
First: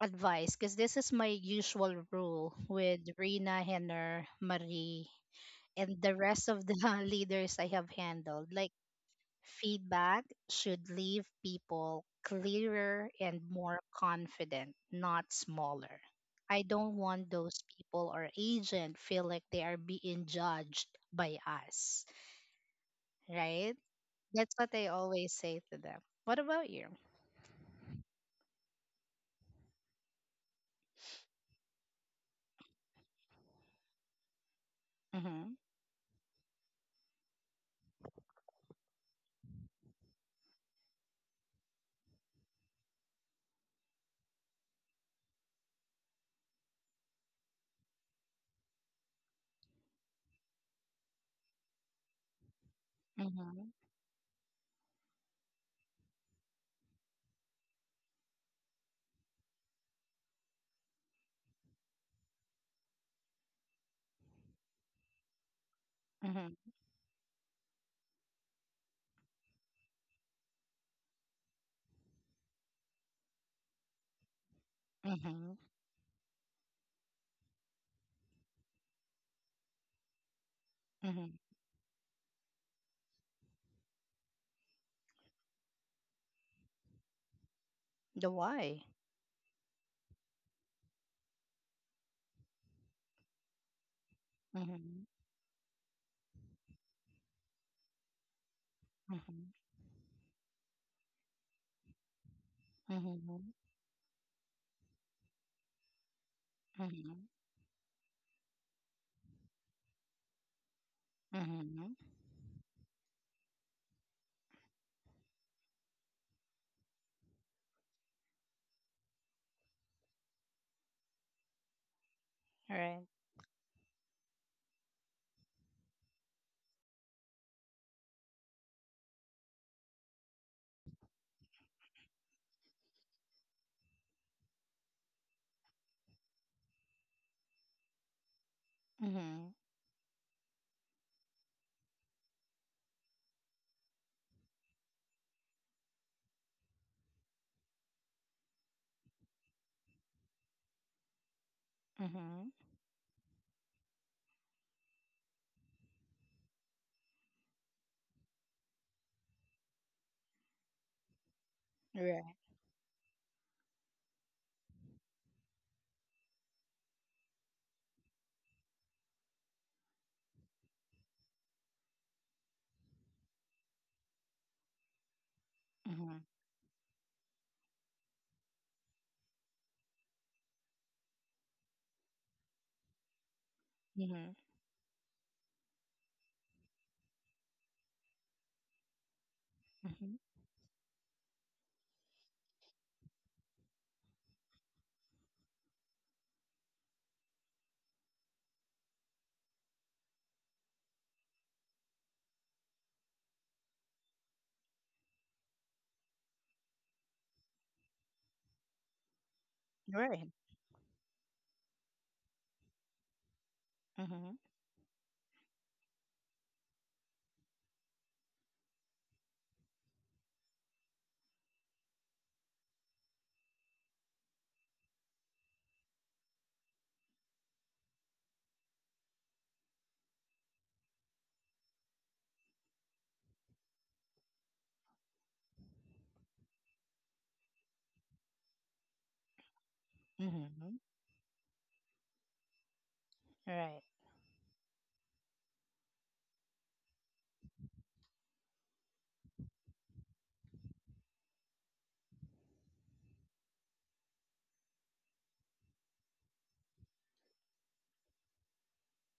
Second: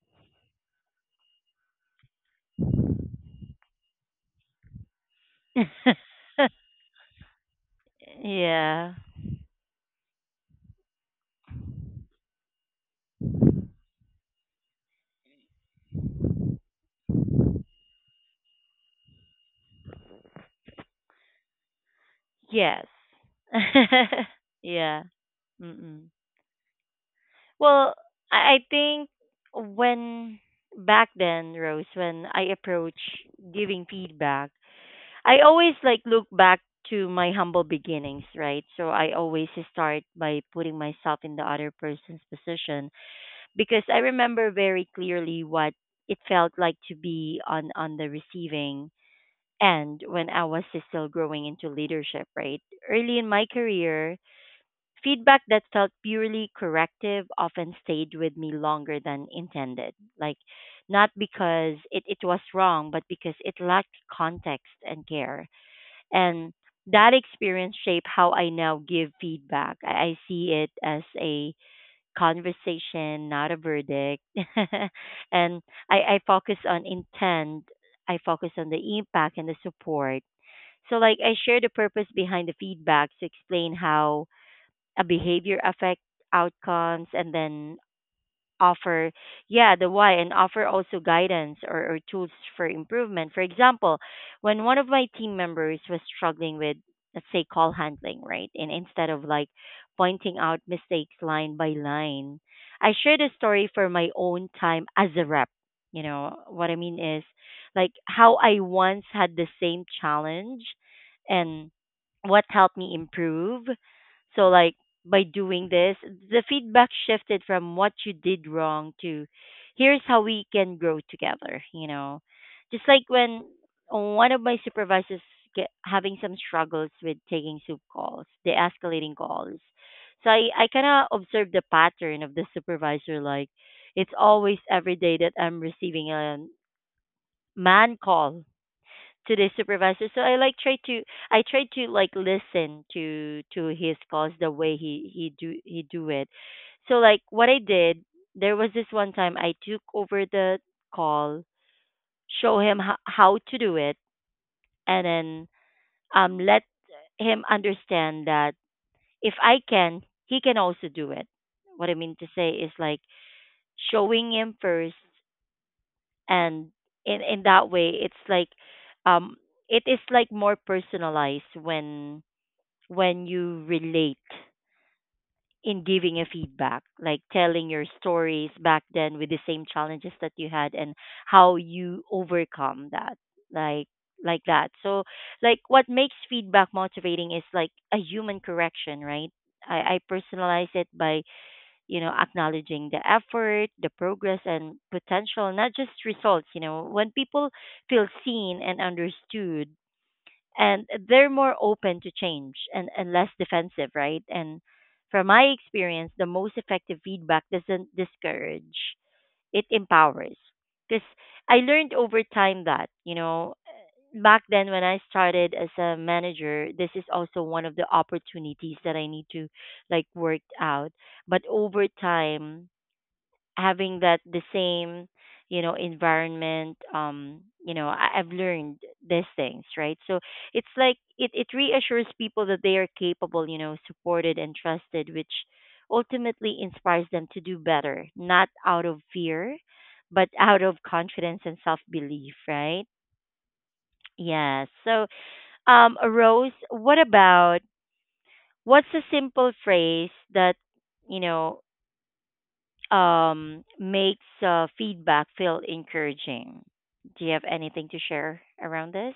advice, because this is my usual rule with Rina, Henner, Marie, and the rest of the leaders I have handled. Like,
yeah.
feedback should leave people clearer and more confident, not smaller. I don't want those people or agent feel like they are being judged by us,
Yes.
right? That's what I
yeah.
always say to them.
Mm-mm.
What about you?
Well, I, I think when back then, Rose, when I approach giving feedback, I
Mm-hmm,
always like look back to my humble beginnings, right? So I always start by putting myself in the other person's position because I remember very clearly what it felt like to be on on the receiving end when I was still growing into leadership, right? Early in my
mm-hmm,
career, feedback that felt purely corrective often stayed with me longer than intended. Like not because it, it was wrong, but because it lacked context and care.
mm-hmm,
And that experience shaped how I now give feedback. I, I see it as a conversation, not a verdict.
mm-hmm,
And I, I focus on intent. I focus on the impact and the support. So, like,
mm-hmm.
I share the purpose behind the feedback to explain how a behavior affects outcomes, and then
The why?
offer yeah the why and offer also guidance or, or tools for improvement. For example, when one of
Mm-hmm,
my team members was struggling with, let's say, call handling, right? And instead of
mm-hmm,
like pointing out mistakes line by line, I shared a
mm-hmm,
story for my own time as a rep, you know what I mean,
mm-hmm,
is like how I once had the same challenge and
mm-hmm.
what helped me improve. So like by doing this, the feedback shifted from what you did wrong to here's how we can grow together, you know. Just
Right.
like when one of my supervisors get having some struggles with taking soup calls, the escalating calls. So I, I kind of observed the pattern of the supervisor. Like, it's always every day that I'm receiving a man call to
Mm-hmm,
the supervisor. So I like try to I try to like listen to to his calls the way he he do he do it. So like what I did, there was this one time I took over the call,
mm-hmm.
show him ho- how to do it, and then um let him understand that if I can, he can also do it. What I mean to
Right.
say is like showing him first and in in that way it's like um it is like more personalized when when you relate in
Mm-hmm,
giving a feedback, like telling your stories back then with the same challenges that you had and how you overcome that, like
mm-hmm,
like that. So like, what makes feedback motivating is like a human correction, right? I i
mm-hmm.
personalize it by you know, acknowledging the effort, the progress, and potential, not just results. You know, when people feel seen and understood, and they're more open to change, and, and less defensive, right? And from my experience, the most effective feedback doesn't discourage, it
Right.
empowers. Because I learned over time that, you know,
Mm-hmm.
back then when I started as a manager, this is also one of the opportunities that I need to like work out, but over time, having that the same, you know, environment, um you know, I, i've learned these things, right? So it's like it, it reassures people that they are capable, you know, supported and trusted, which ultimately inspires them to do better, not out of fear but out
Mm-hmm.
of confidence and self belief, right?
Right.
Yes, so um Rose, what about, what's a simple phrase that, you know, um, makes uh, feedback feel encouraging? Do you have anything to share around this?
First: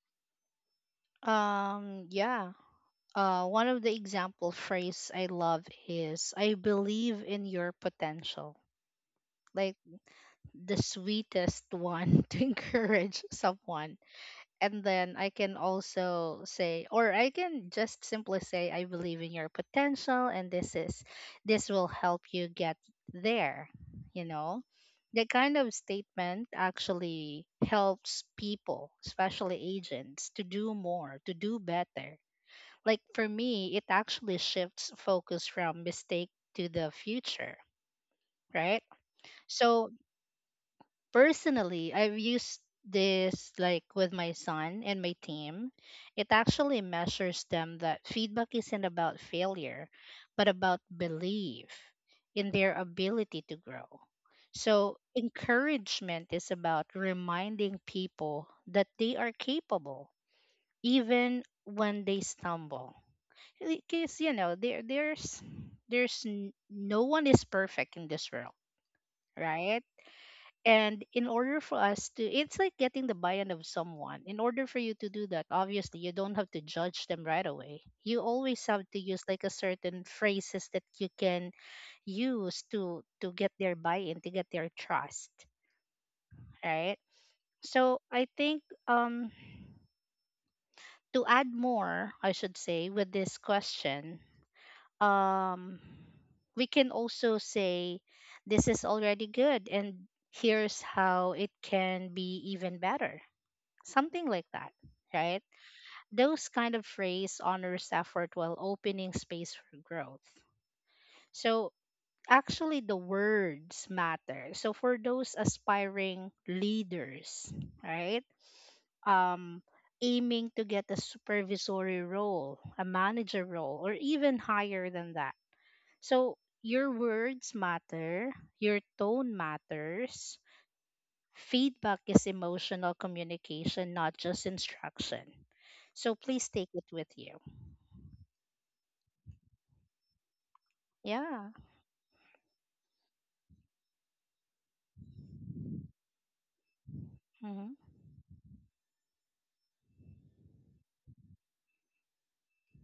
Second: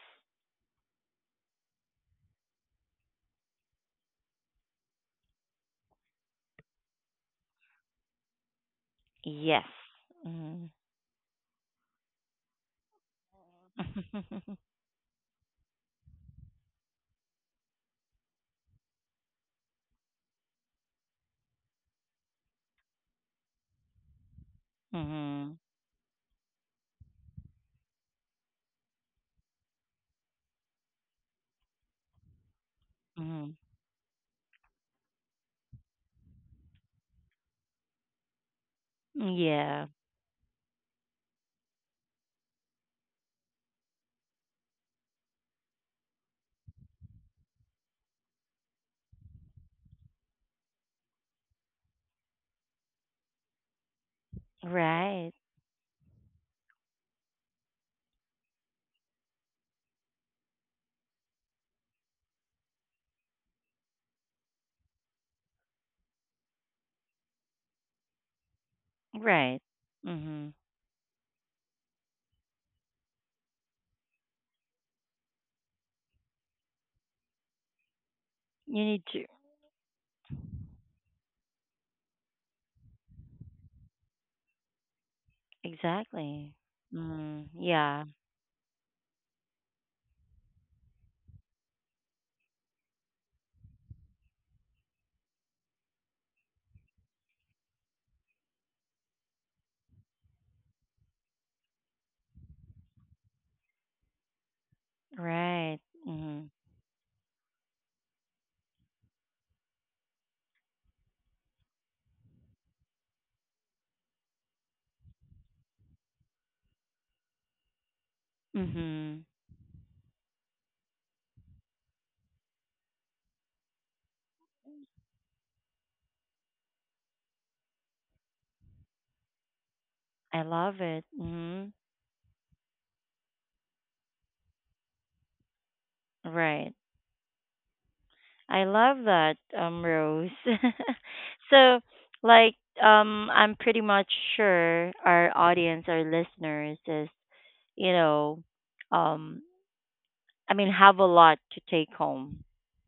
Um, yeah. Uh, one of the example phrase I love is, "I believe in your potential."
Yes.
Like
Mm-hmm.
the sweetest one to encourage someone. And then I can also say, or I can just simply say, I believe in your potential, and this is this will help you get there. You know, that
Mm-hmm.
kind of statement actually helps people, especially agents, to do more, to do better. Like for
Mm-hmm.
me, it actually shifts focus from mistake to the future, right?
Yeah.
So personally, I've used this like with my son and my team. It actually measures them that feedback isn't about failure, but about belief in their ability to grow. So,
Right.
encouragement is about reminding people that they are capable even when they stumble, because you know there there's there's n- no one is perfect in this world,
Right.
right?
Mm-hmm.
And in order for us to, it's like getting the buy in of someone. In order for you to do that, obviously, you don't have to judge them right away. You always have
You
to
need
use
to
like a certain phrases that you can use to to get their buy in, to get their trust,
exactly.
right?
Mm,
So
yeah.
I think, um, to add more, I should say, with this question, um, we can also say this is already good and here's how it can be even better, something like that, right?
Right. Mm-hmm.
Those kind of phrase honors effort while opening space for growth. So actually the words matter. So for those aspiring leaders, right?
Mm-hmm.
Um Aiming to get a supervisory role, a manager role, or even higher than that. So your words matter, your tone matters.
I love it. Mm-hmm.
Feedback is emotional communication, not just instruction. So please take
Right.
it with you.
I love that, um, Rose.
Yeah.
So, like, um, I'm pretty much sure our audience, our listeners, is,
Hmm.
you know, um, I mean, have a lot to take home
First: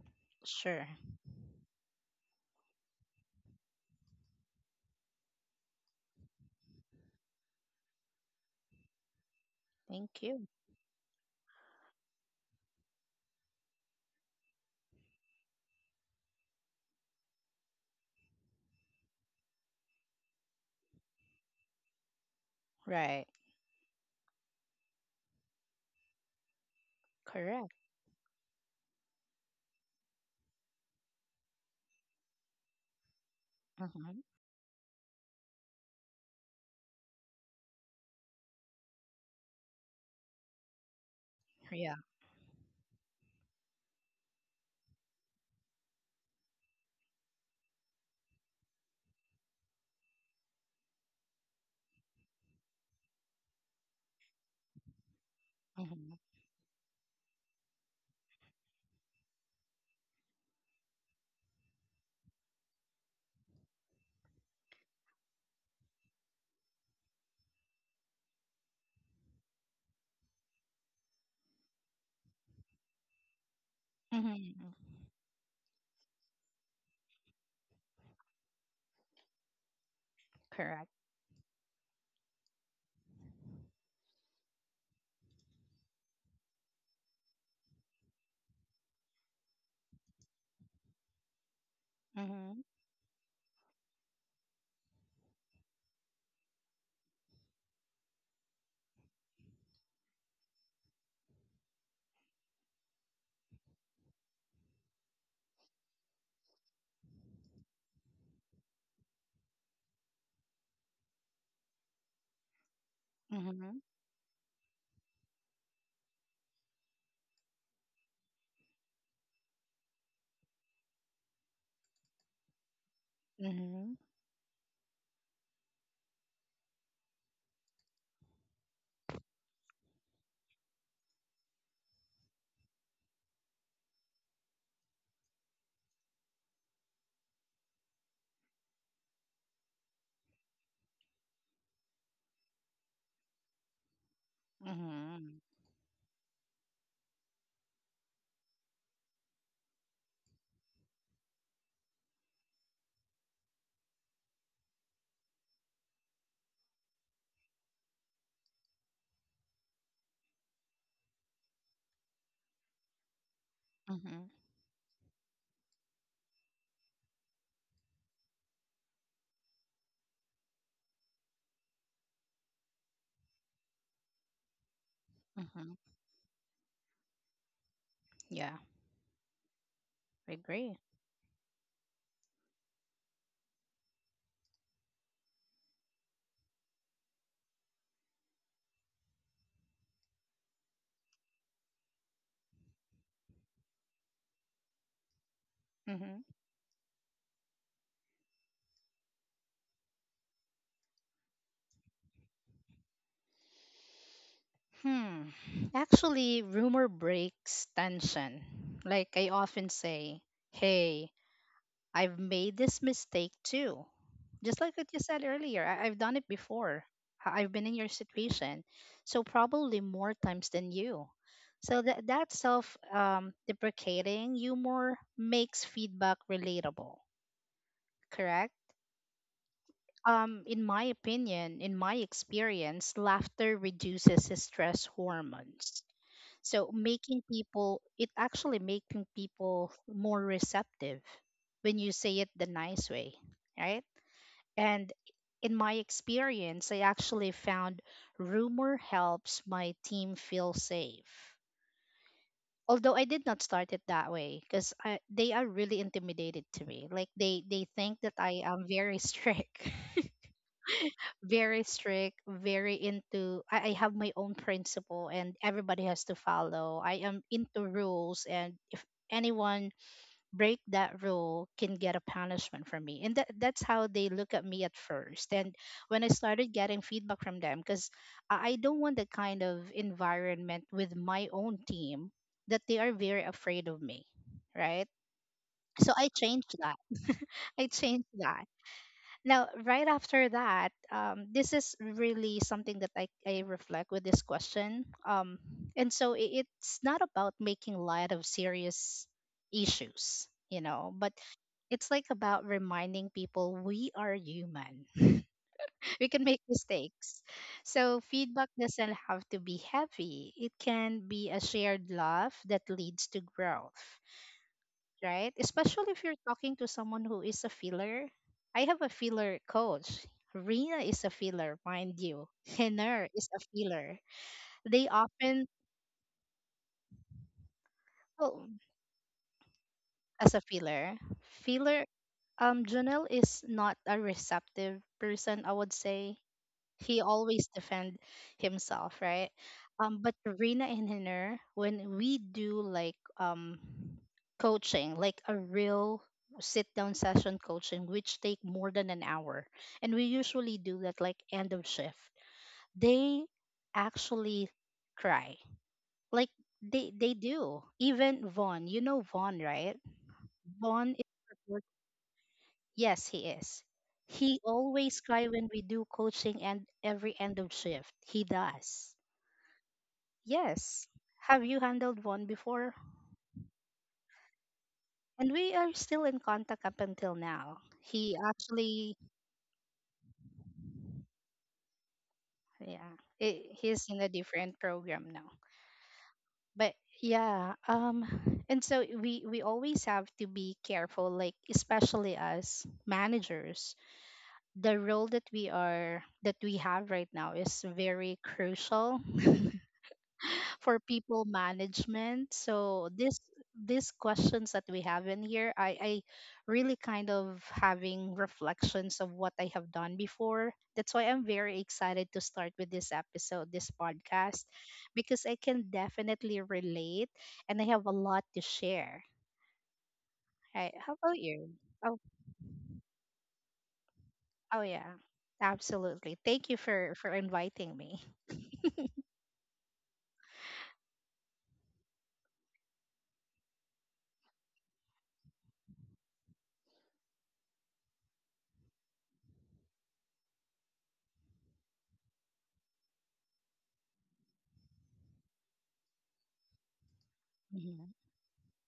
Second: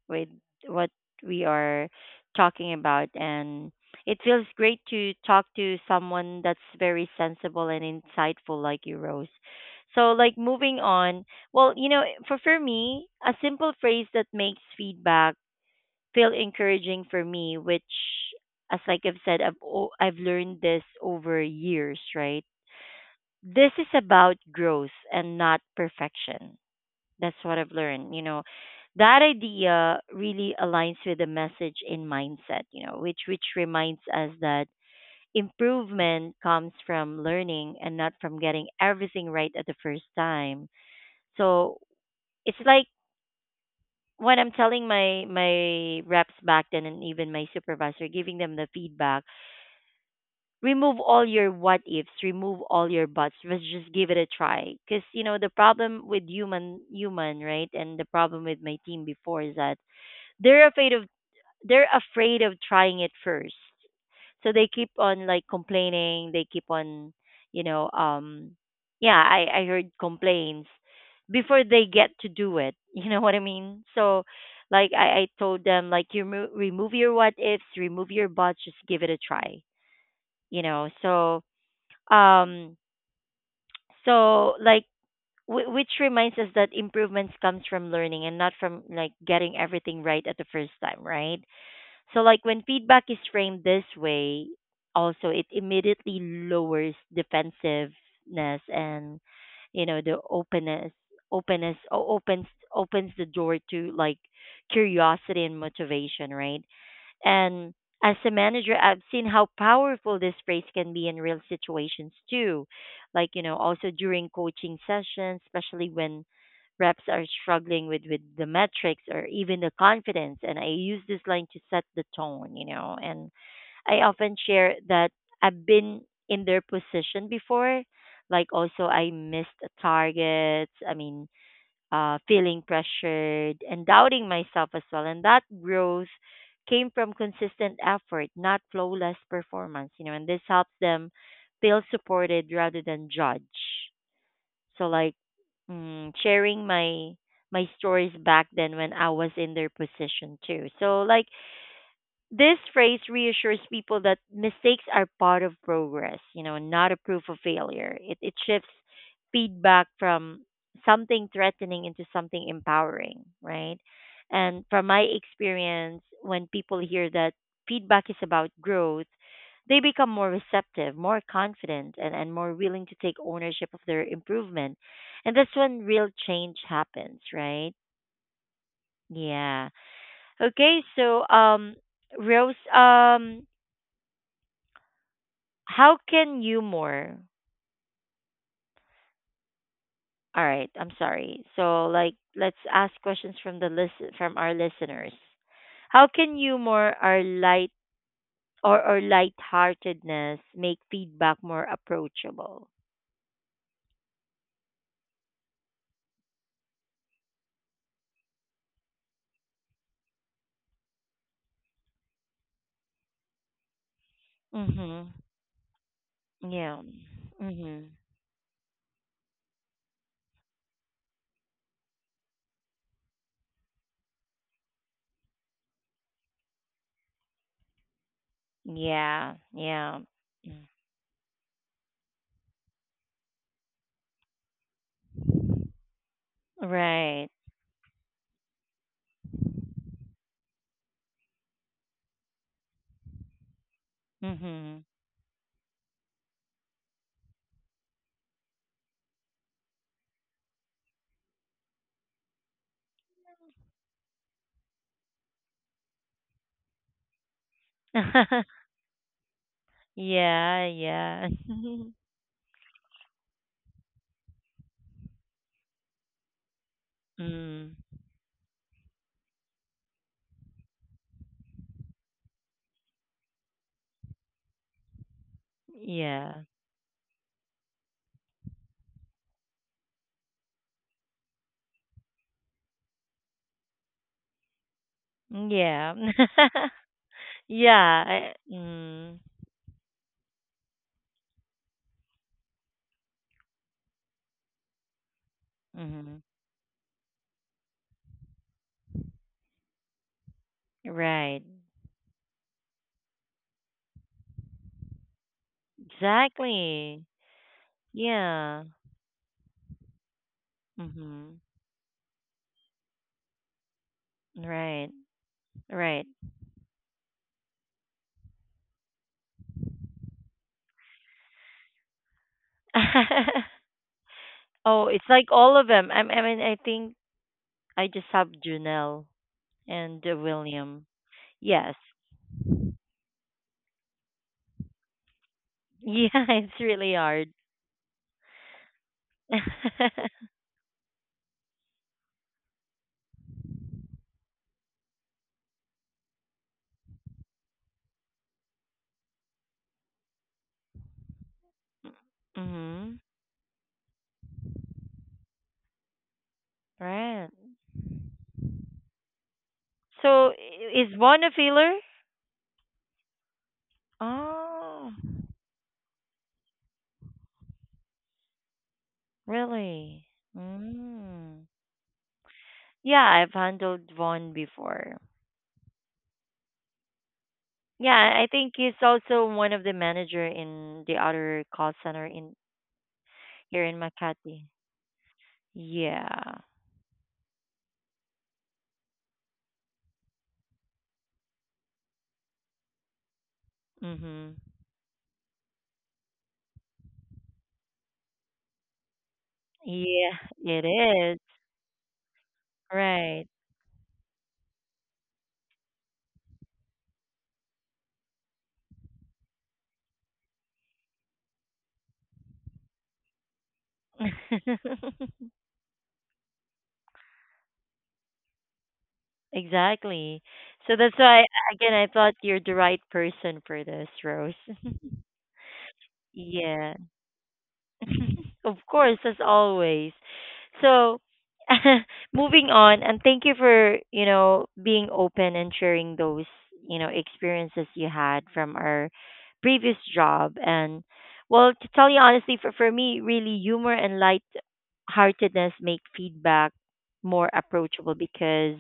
with
Sure.
what we are talking about, and it feels great to talk to someone that's very sensible and insightful, like you, Rose. So,
Thank
like,
you.
moving on. Well, you know, for for me, a simple phrase that makes feedback feel encouraging for me, which, as like I've said, I've o- I've learned this over years, right?
Right.
This is about growth and not perfection. That's what I've
Correct.
learned. You know, that idea really aligns with the message in mindset. You know, which which reminds
Hmm.
us that improvement comes from learning and not from getting everything right at the first time. So
Yeah.
it's like when I'm telling my my reps back then and even my supervisor, giving them the feedback, remove all your what ifs, remove all your buts. Let's just give it a try. Because you know the problem
Hmm.
with human human, right, and the problem with my team before is that they're afraid of they're afraid of trying it first, so they keep on like complaining, they keep on, you know, um yeah, i i heard complaints before they get to do it. You know what I mean? So
Hmm.
like i i told them like, you remo- remove your what ifs, remove your buts, just give it a try, you know.
Correct.
So um so like, w- which reminds us that improvements comes from learning and not from like getting everything right at the first time, right? So like
Hmm.
when feedback is framed this way, also it immediately lowers defensiveness, and you know the openness, openness o- opens opens the door to like curiosity and motivation, right? And as a manager, I've seen how powerful this phrase can be in real situations too. Like, you know,
Hmm.
also during coaching sessions, especially when reps are struggling with, with the metrics or even the confidence. And I use this line to set the tone, you know. And
Hmm.
I often share that I've been in their position before. Like, also, I missed targets. I mean, uh, feeling pressured and doubting myself as well. And that growth came from consistent effort, not flawless performance, you know, and this helps them feel supported rather than judged. So, like,
Hmm.
mm, sharing my my stories back then when I was in their position too. So like this phrase reassures people that mistakes are part of progress, you know, not a proof of failure. It, it shifts feedback from something threatening into something empowering, right?
Hmm.
And from my experience, when people hear that feedback is about growth, they become more receptive, more confident, and, and more willing to take ownership of their improvement. And that's
Hmm.
when real change happens, right?
Yeah.
Yeah.
I agree.
Okay, so um Rose, um how can you more? All right, I'm sorry. So like let's ask questions from the listen from our listeners. How
Hmm.
can humor or light or or lightheartedness make feedback more approachable?
Hmm. Actually, rumor breaks tension. Like I often say, hey, I've made this mistake too. Just like what you
Mhm.
said earlier, I- I've done it before.
Yeah.
I- I've been in your
Mhm.
situation. So, probably more times than you. So, that, that self, um, deprecating humor makes feedback relatable, correct?
Yeah. Yeah.
Um, in
Mm.
my opinion, in my experience, laughter reduces stress hormones. So, making
Right.
people, it actually making people more receptive when you say it the nice way, right?
Mhm.
And in my experience, I actually found rumor helps my team feel safe. Although I did not start it that way because they are really intimidated to me. Like they they think that I am very strict,
Yeah, yeah.
very strict, very into. I, I have my own principle and everybody has to follow. I am into
Mm.
rules, and if anyone break that rule can get a punishment from me. And that, that's how they look at me at first. And when I
Yeah.
started getting feedback from them, because I, I don't want that kind of environment with my own team, that they are very afraid of me, right? So
Yeah.
I changed that. i
Yeah.
changed
I,
that
mm.
Now, right after that, um, this is really something that I, I reflect with this question. Um, and so
Mhm.
it, it's not about making light of serious issues, you know, but
Right.
it's like about reminding people we are human. We can make
Exactly.
mistakes. So feedback
Yeah.
doesn't have to be heavy, it can be a
Mhm.
shared love that leads to growth,
Right.
right? Especially if
Right.
you're talking to someone who is a filler. I have a filler coach. Rina is a filler, mind you. Henner is a filler. They
Oh, it's like
often
all of them. I, I mean, I think I just have
oh,
Junelle and uh,
as a
William.
filler.
Yes.
Filler um Janelle is not a receptive person, I would
Yeah,
say.
it's really
He
hard.
always defend himself, right? Um, but Rina and Hiner, when we do like um coaching, like a real sit down session coaching, which take more than an hour, and we usually do that like end of shift,
Mhm.
they actually cry. Like they they
Right.
do. Even Vaughn, you know Vaughn, right?
So i-
Vaughn
is Vaughn a
is.
feeler?
Yes, he is. He
Oh,
always cry when we do coaching and every end of shift. He does.
really?
Yes. Have
Mm.
you handled one before?
Yeah, I've handled Vaughn before.
And we are still in contact up until now.
Yeah,
He
I think he's
actually,
also one of the manager in the other call center in
yeah, I
here in
he's in a
Makati.
different program now.
Yeah.
But yeah, um, and so we we always have to be careful, like especially as managers,
Mhm.
the role that we are that we have right now is very crucial
Yeah, it
for
is.
people management. So this
Right.
these questions that we have in here, I, I really kind of having reflections of what I have done before. That's why I'm very excited to start with this episode, this podcast, because I can definitely relate and I have a lot to share.
Exactly.
Right.
So
How
that's
about
why
you?
again I
Oh,
thought you're the right person for this, Rose.
oh yeah. Absolutely. Thank you
Yeah.
for for inviting me.
Of course, as always. So, moving on, and thank you for, you know, being open and sharing those, you know, experiences you had from our previous job. And, well, to tell you honestly, for, for me, really, humor and light heartedness make feedback more
Mhm.
approachable because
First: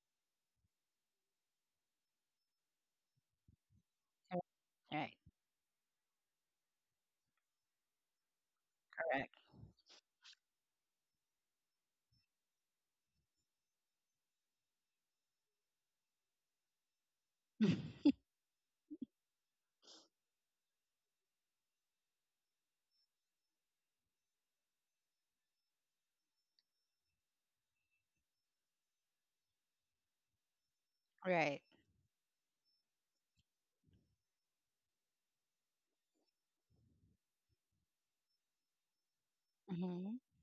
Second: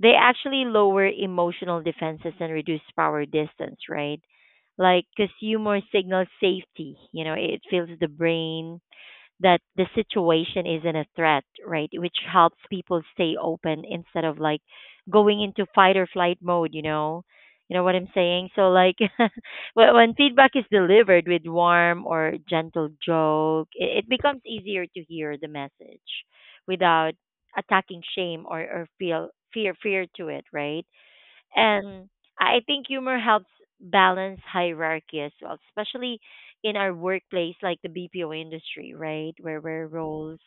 they actually lower emotional defenses and reduce power distance, right? Like,
Right.
because humor signals safety, you know, it fills the brain
Correct.
that the situation isn't a threat, right? Which helps people stay open instead of like going into fight or flight mode, you know? You know what I'm saying? So like when when feedback is delivered with warm or gentle joke, it, it becomes easier to hear the message without attacking shame, or, or feel fear fear to it, right?
Right.
And I think humor helps balance hierarchy as well, especially in our workplace, like the B P O industry, right? Where, where
Mm-hmm.
roles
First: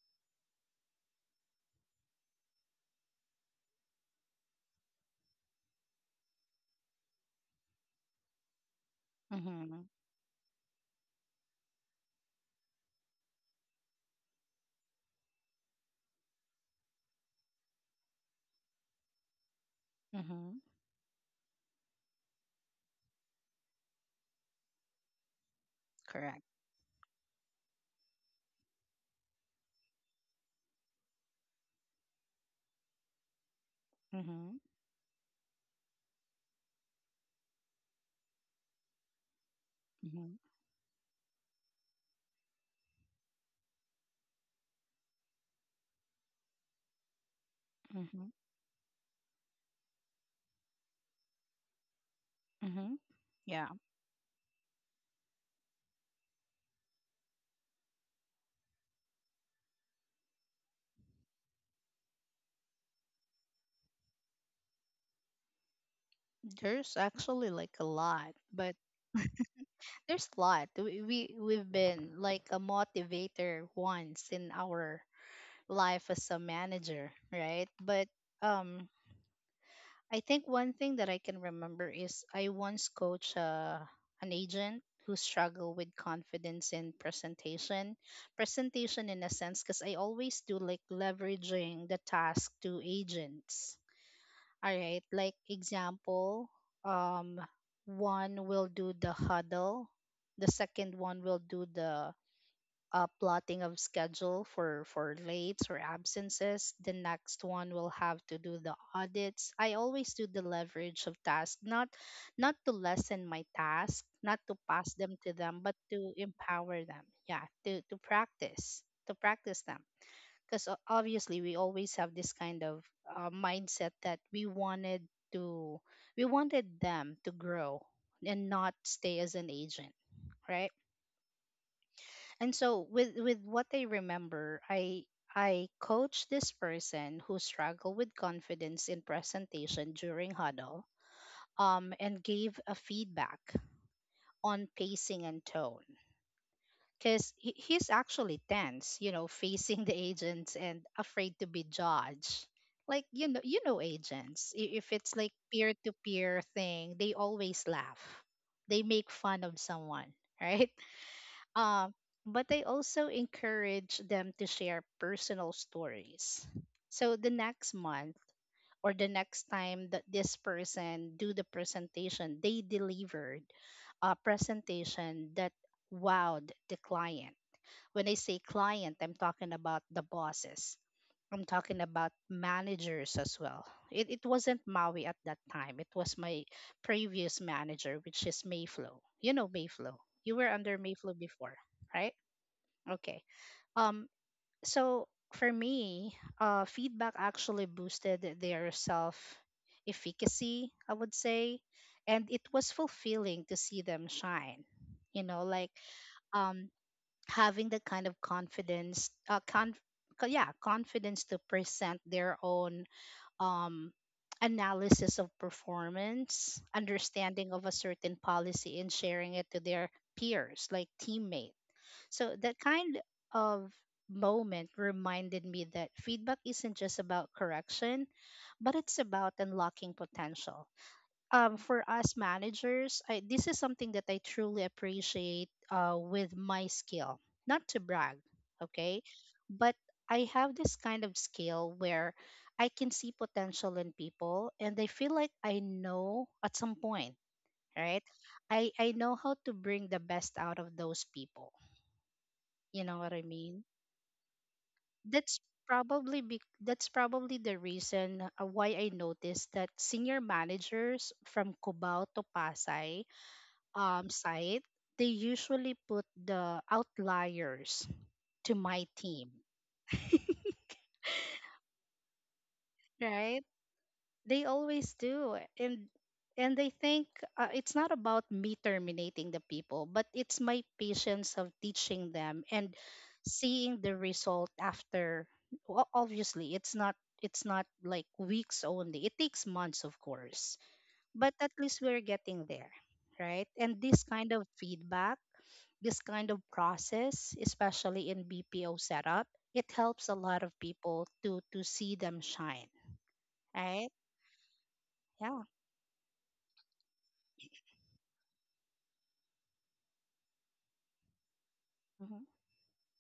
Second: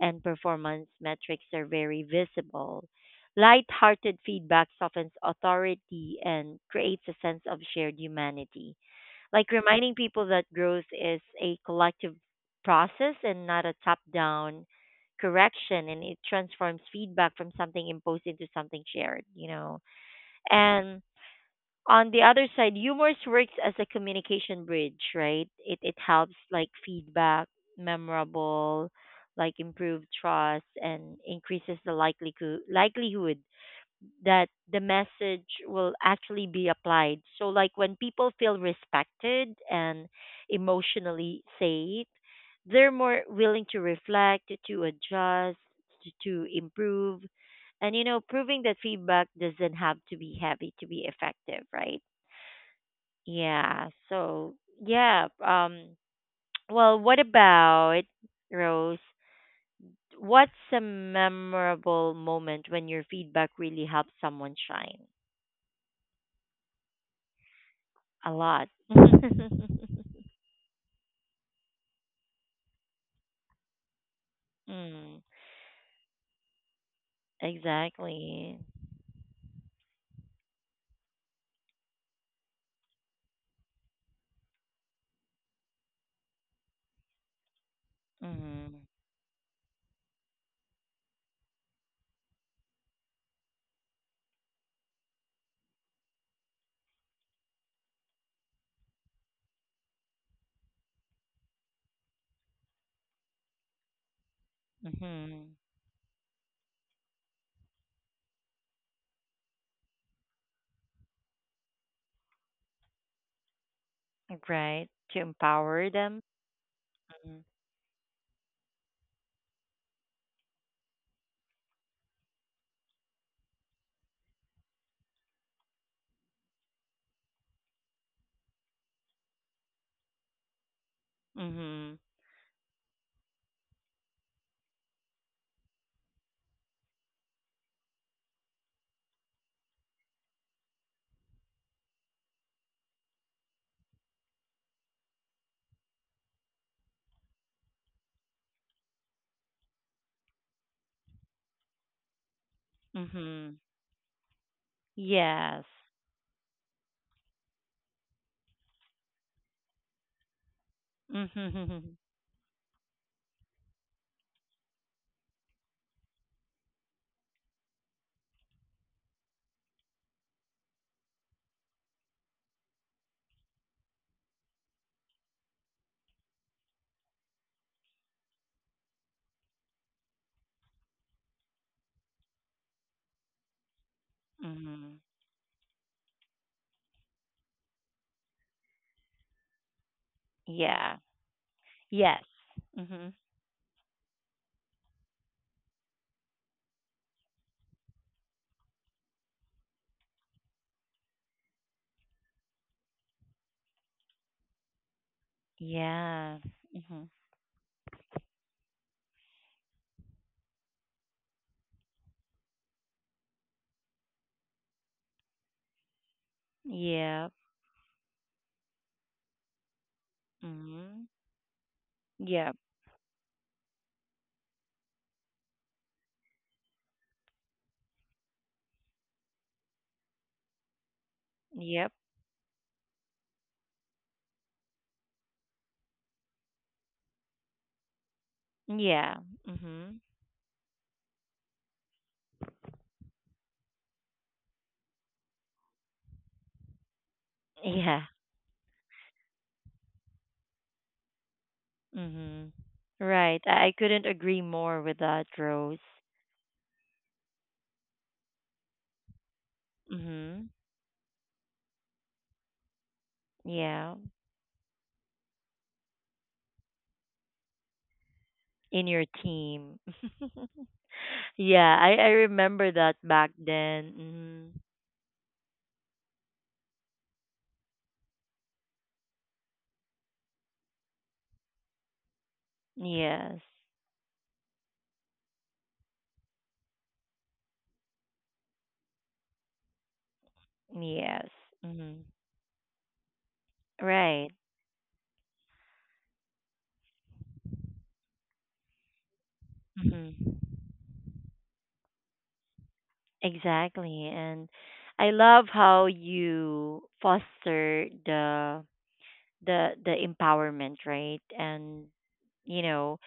and performance metrics are very visible. Light-hearted feedback softens authority and creates a sense of shared humanity. Like
Mm-hmm.
reminding people that growth is a collective process and not a top-down correction, and it transforms feedback from something imposed into something shared, you know.
Mm-hmm.
And on the other side, humor works as a communication bridge, right? It it helps
Correct.
like feedback, memorable, like improve trust and increases the likelihood likelihood that
Mm-hmm.
the message will actually be applied. So like when people feel respected and
Mm-hmm.
emotionally safe, they're more willing to reflect, to adjust, to, to improve. And you know,
Mm-hmm.
proving that feedback doesn't have to be heavy to be effective, right?
Mm-hmm. Yeah.
Yeah. So yeah. Um. Well, what about Rose? What's a memorable moment when your feedback really helps someone shine?
There's actually like a
A
lot,
lot.
but there's a lot. We, we we've been like a motivator once in our
Mm,
life as a manager, right? But
exactly.
um I think one thing that I can remember is I once coached uh, an agent who struggled with confidence in presentation.
Mm-hmm.
Presentation in a sense because I always do like leveraging the task to agents. All right, like example, um, one will do the huddle, the second one will do the uh, plotting of schedule for for
Mm-hmm.
lates or absences. The next one will have to do the audits. I always do the leverage of tasks, not not to lessen my task, not to
Right.
pass
To
them to them, but
empower
to
them.
empower them.
Mm-hmm.
Yeah, to to practice, to practice them because obviously we always have this kind of uh, mindset that we wanted to we wanted them to grow and not stay as an agent, right?
Mm-hmm.
And so with with what I remember, i i coached this person who struggled with confidence in presentation during huddle, um, and gave a feedback on pacing and tone because he, he's actually tense, you know, facing the agents and afraid to be judged. Like you know,
Mm-hmm.
you know, agents. I- If it's like
Yes.
peer to peer thing, they always laugh. They make fun of someone, right? Um,
Mm-hmm.
but they also encourage them to share personal stories. So the next month or the next time that this person do the presentation, they delivered a presentation that wowed the client. When I say client, I'm talking about the bosses. I'm talking about managers as well. It, it wasn't
Mm-hmm.
Maui at that time. It was my previous manager, which is Mayflow. You know Mayflow. You were under
Yeah.
Mayflow before, right?
Yes. Mm-hmm.
Okay. Um, so for me, uh, feedback actually boosted their self efficacy, I would say. And it was fulfilling to see them shine. You know, like
Yeah.
um,
Mm-hmm.
having the kind of confidence uh con- co- yeah confidence to present their own um analysis of performance,
Yep.
understanding of a certain policy and sharing it to their peers like
Mhm.
teammates. So
Yep.
that kind of moment reminded me that feedback isn't just about correction, but it's about unlocking potential. um,
Yep.
for us managers, I, this is something that I truly appreciate uh, with my skill. Not to brag, okay?
Yeah.
But
Mhm.
I have this kind of skill where I can see potential in people and I feel like I know at some point,
Yeah.
right? I, I know how to bring the best out of those people.
Mhm.
You know what I
Right. I,
mean?
I couldn't agree more with that,
That's
Rose.
probably be, that's probably the reason uh, why I noticed that senior
Mhm.
managers from Cubao to Pasay
Yeah.
um, site, they usually put the outliers to
In
my
your
team,
team. Yeah, I I remember that back
right?
then.
They
Mhm.
always do, and and they think uh, it's not about me terminating the people, but it's my patience of teaching them and
Yes.
seeing the result after. O- Obviously, it's not it's not like weeks only. It takes months, of course,
Yes.
but at least
Mhm.
we're getting there, right? And this
Right.
kind of feedback, this kind of process, especially in B P O setup, it helps
Mhm.
a lot of people to to see them shine, right?
Exactly. And I love
Yeah.
how you foster the the the empowerment, right? And
Mm-hmm.
you know,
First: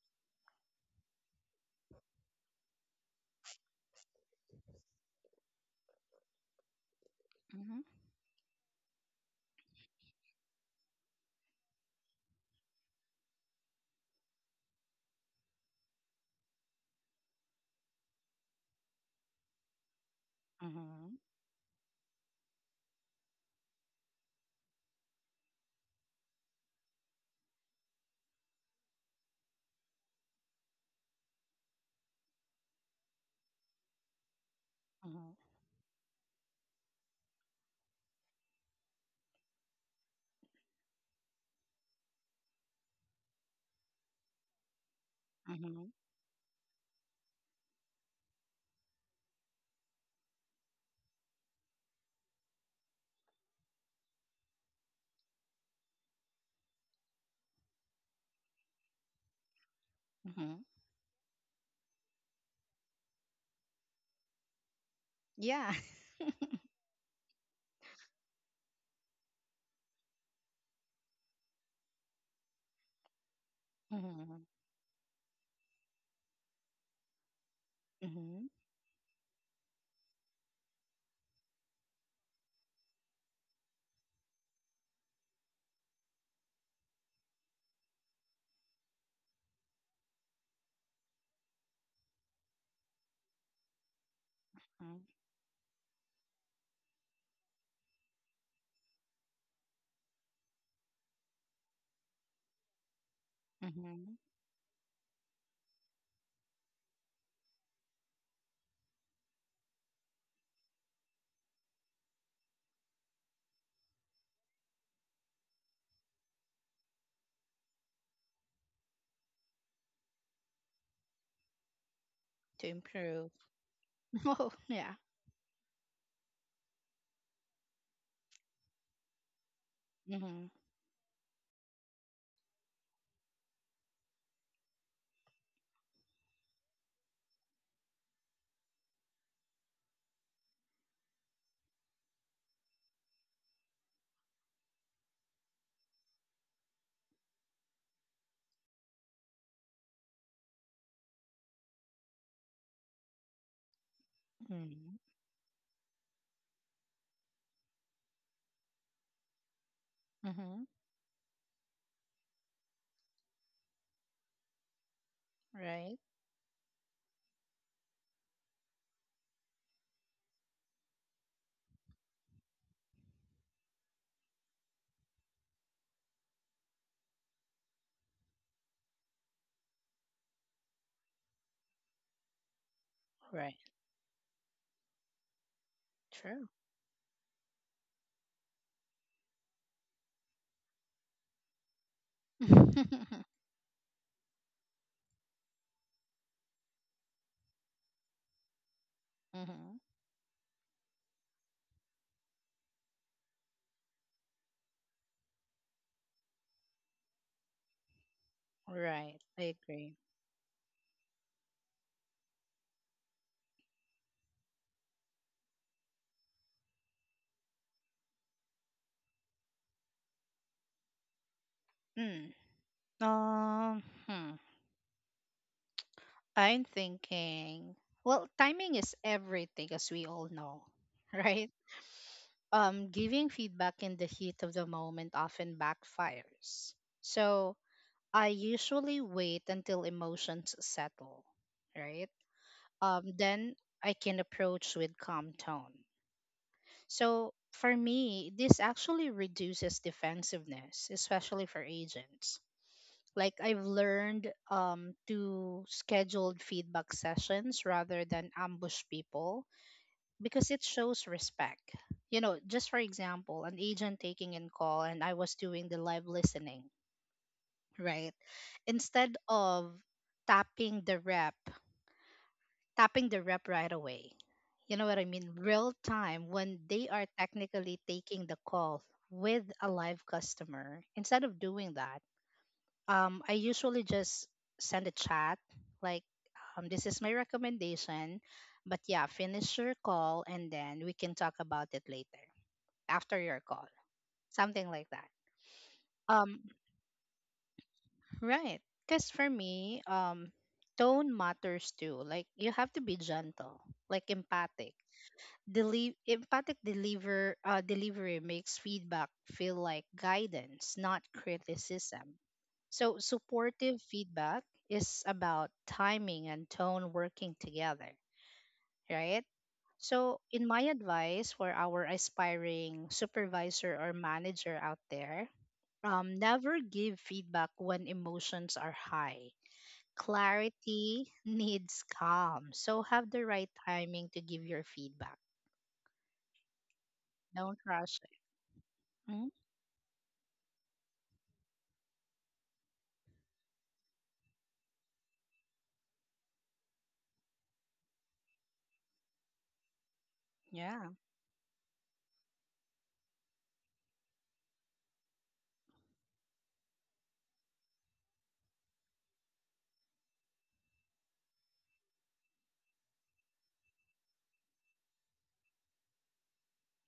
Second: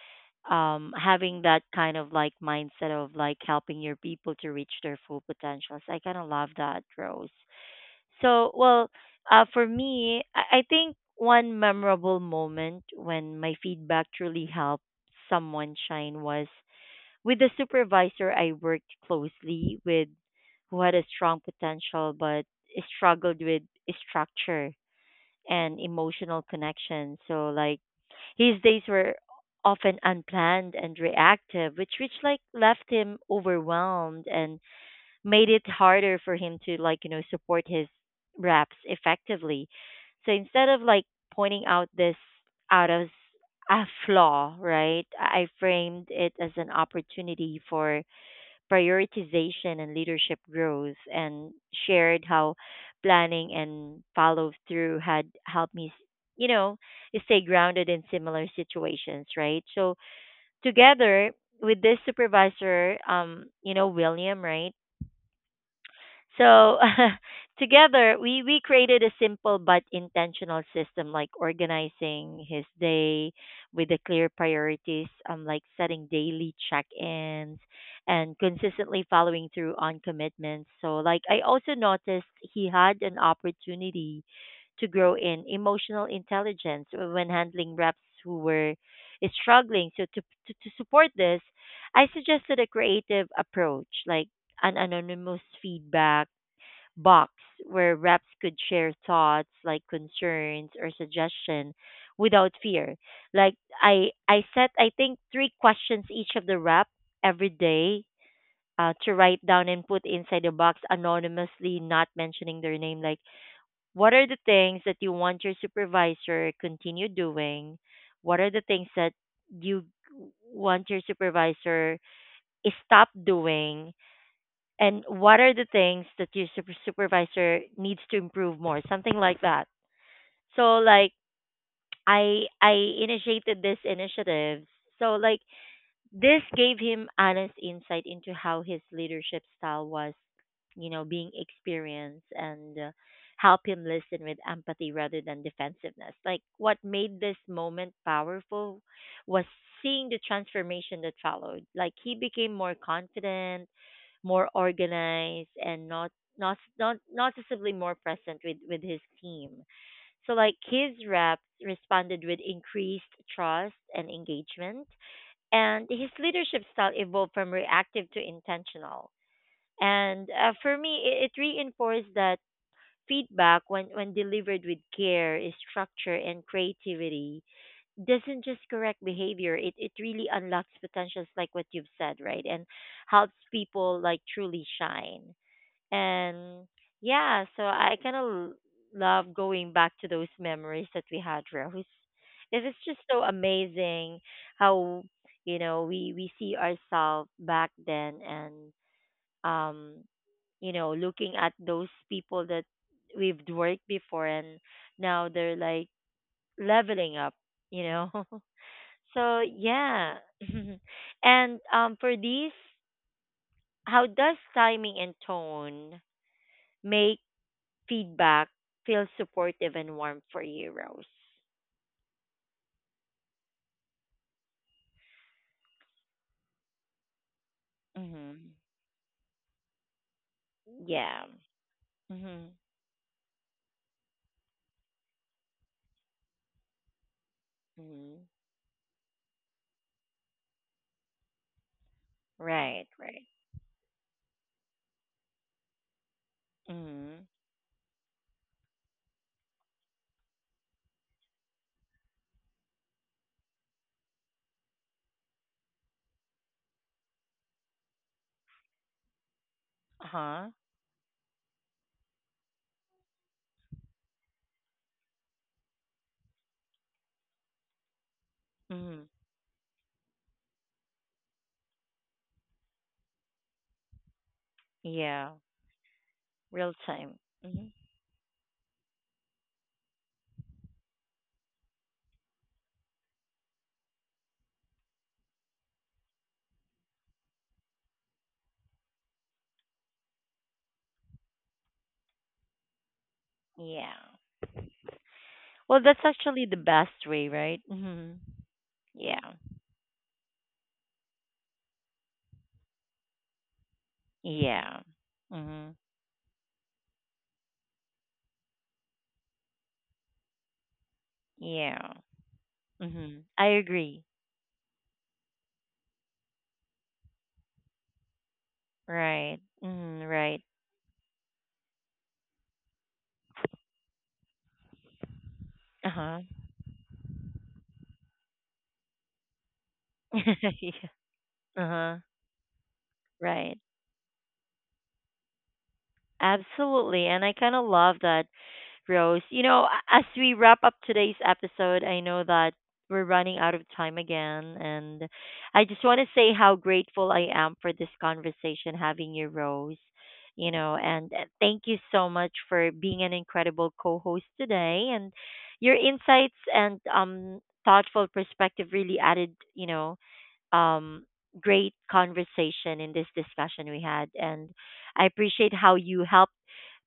um, having that kind of like mindset of like helping your people to reach their full potentials. I kind of love that, Rose.
Mm-hmm.
So, well, uh, for me, I, I think one memorable moment when my feedback truly helped someone shine was with the supervisor I worked closely with, who had a
Mm-hmm.
strong potential but struggled with structure and emotional connection. So like his days were often unplanned and reactive, which which like left him overwhelmed and
Mm-hmm.
made it harder for him to like, you know, support his reps effectively. So instead of like pointing out this out as a flaw, right? I I
Mm-hmm.
framed it as an opportunity for prioritization and leadership growth, and shared how planning and follow through had helped me, you know, stay grounded in similar situations, right? So
Mm-hmm.
together with this supervisor, um, you know, William, right?
Yeah.
So together, we, we created a simple but intentional system, like organizing his day with the clear
Mm-hmm.
priorities, um, like setting daily check-ins and
Mm-hmm.
consistently following through on commitments. So, like, I also noticed he had an opportunity to grow in emotional intelligence when handling reps who were struggling. So, to, to, to support this, I suggested a creative approach, like an anonymous feedback box where reps could share thoughts like concerns or suggestion without fear. Like I
Mm-hmm.
I set I think three questions each of the rep every day uh, to write down and put inside the box anonymously, not mentioning their name. Like what are the things that you want your supervisor continue doing? What are the things that you want your supervisor
To
stop
improve.
doing,
Oh, yeah.
and what are the things that your super- supervisor needs to improve more, something like that?
Mm-hmm.
So like I I initiated this initiative. So like this gave him honest insight into how his leadership style was, you know, being experienced and uh, help him listen with empathy rather than defensiveness. Like what made this moment powerful was seeing the transformation that followed. Like he became more confident, more
Mm-hmm.
organized, and not not not noticeably more present with with his team. So like
Mm-hmm.
his reps responded with increased trust and engagement, and
Right.
his leadership style evolved from reactive to intentional. And uh, for me, it, it reinforced that feedback, when when delivered with care, is structure, and creativity doesn't just correct behavior, it it really unlocks potentials like what you've said, right? And helps
Right.
people like truly shine.
True.
And yeah, so I kind of love going back to those memories that we had, Rose. It is
Mm-hmm.
just so amazing how, you know, we, we see ourselves back then and, um, you know, looking at those people that we've worked before, and now they're like leveling up, you know.
Right.
So
I agree.
yeah. And um for these, how does timing and tone make feedback feels supportive and warm for you, Rose?
Mm. Um. hmm. I'm thinking, well,
Mhm.
timing is everything, as we all know,
Yeah.
right?
Mhm.
Um, giving feedback in the heat of the moment often backfires. So
Mhm.
I usually wait until emotions settle, right?
Right,
Um,
right.
then I can approach with calm tone.
Mhm.
So for me, this actually reduces defensiveness, especially for agents. Like I've learned um, to schedule feedback sessions rather than ambush people
Uh-huh.
because it shows respect. You know, just for example, an agent taking in call and I was doing the live listening, right?
Mhm.
Instead of tapping the rep, tapping the rep right away. You know what I mean?
Yeah.
Real time when
Real
they are
time. Mhm.
technically taking the call with a live customer. Instead of doing that, um, I usually just send a chat like, um, this is my recommendation. But yeah, finish your call and then we can talk about it later after your call.
Yeah.
Something like that.
Well, that's
Um,
actually the best way, right? Mhm.
right. Because for
Yeah.
me, um, tone matters too. Like, you have to be gentle, like empathic.
Yeah. Mhm.
Deli- empathic deliver uh, delivery makes feedback feel like guidance, not
Yeah.
criticism. So
Mhm. I
supportive
agree.
feedback is about timing and tone working together, right?
Right. Mm,
So
right.
in my advice for our aspiring supervisor or manager out there, um,
Uh-huh.
never give feedback when emotions are high.
Yeah.
Clarity needs
Uh-huh.
calm. So have the right
Right.
timing to give your feedback.
Absolutely. And I kind
Don't
of love
rush it.
that, Rose.
Hmm?
You know, a- as we wrap up today's episode, I know that we're running out of time again. And I just want to say how grateful I am for this conversation, having you, Rose. You know,
Yeah.
and uh, thank you so much for being an incredible co host today. And your insights and um, thoughtful perspective really added, you know, um, great conversation in this discussion we had. And I appreciate how you helped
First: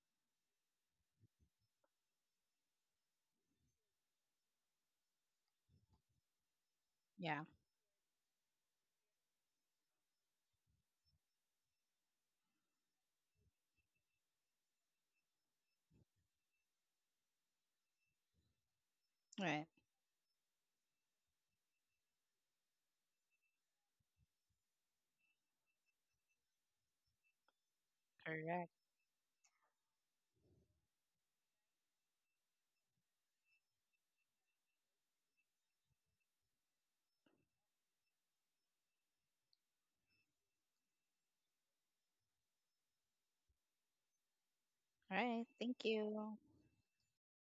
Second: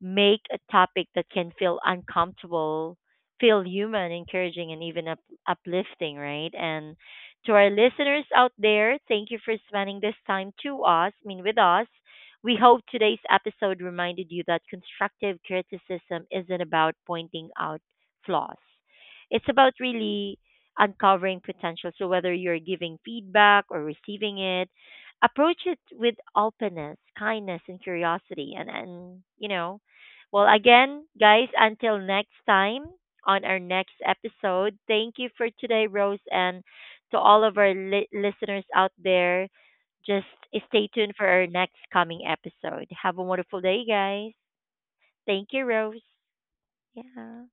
make a topic that can feel uncomfortable feel human, encouraging, and even up- uplifting, right? And
Yeah.
to our listeners out there, thank you for spending this time to us, I mean, with us. We hope today's episode reminded you that constructive criticism isn't about pointing out flaws. It's
Right.
about really uncovering potential. So, whether you're giving feedback or receiving it, approach it with openness, kindness, and curiosity.
Correct.
And, and you know, well, again, guys, until next time on our next episode, thank you for today, Rose, and to all of our li- listeners out there. Just stay tuned for our next coming episode. Have a wonderful day, guys.
All right.
Thank you,
Thank
Rose.
you.
Yeah.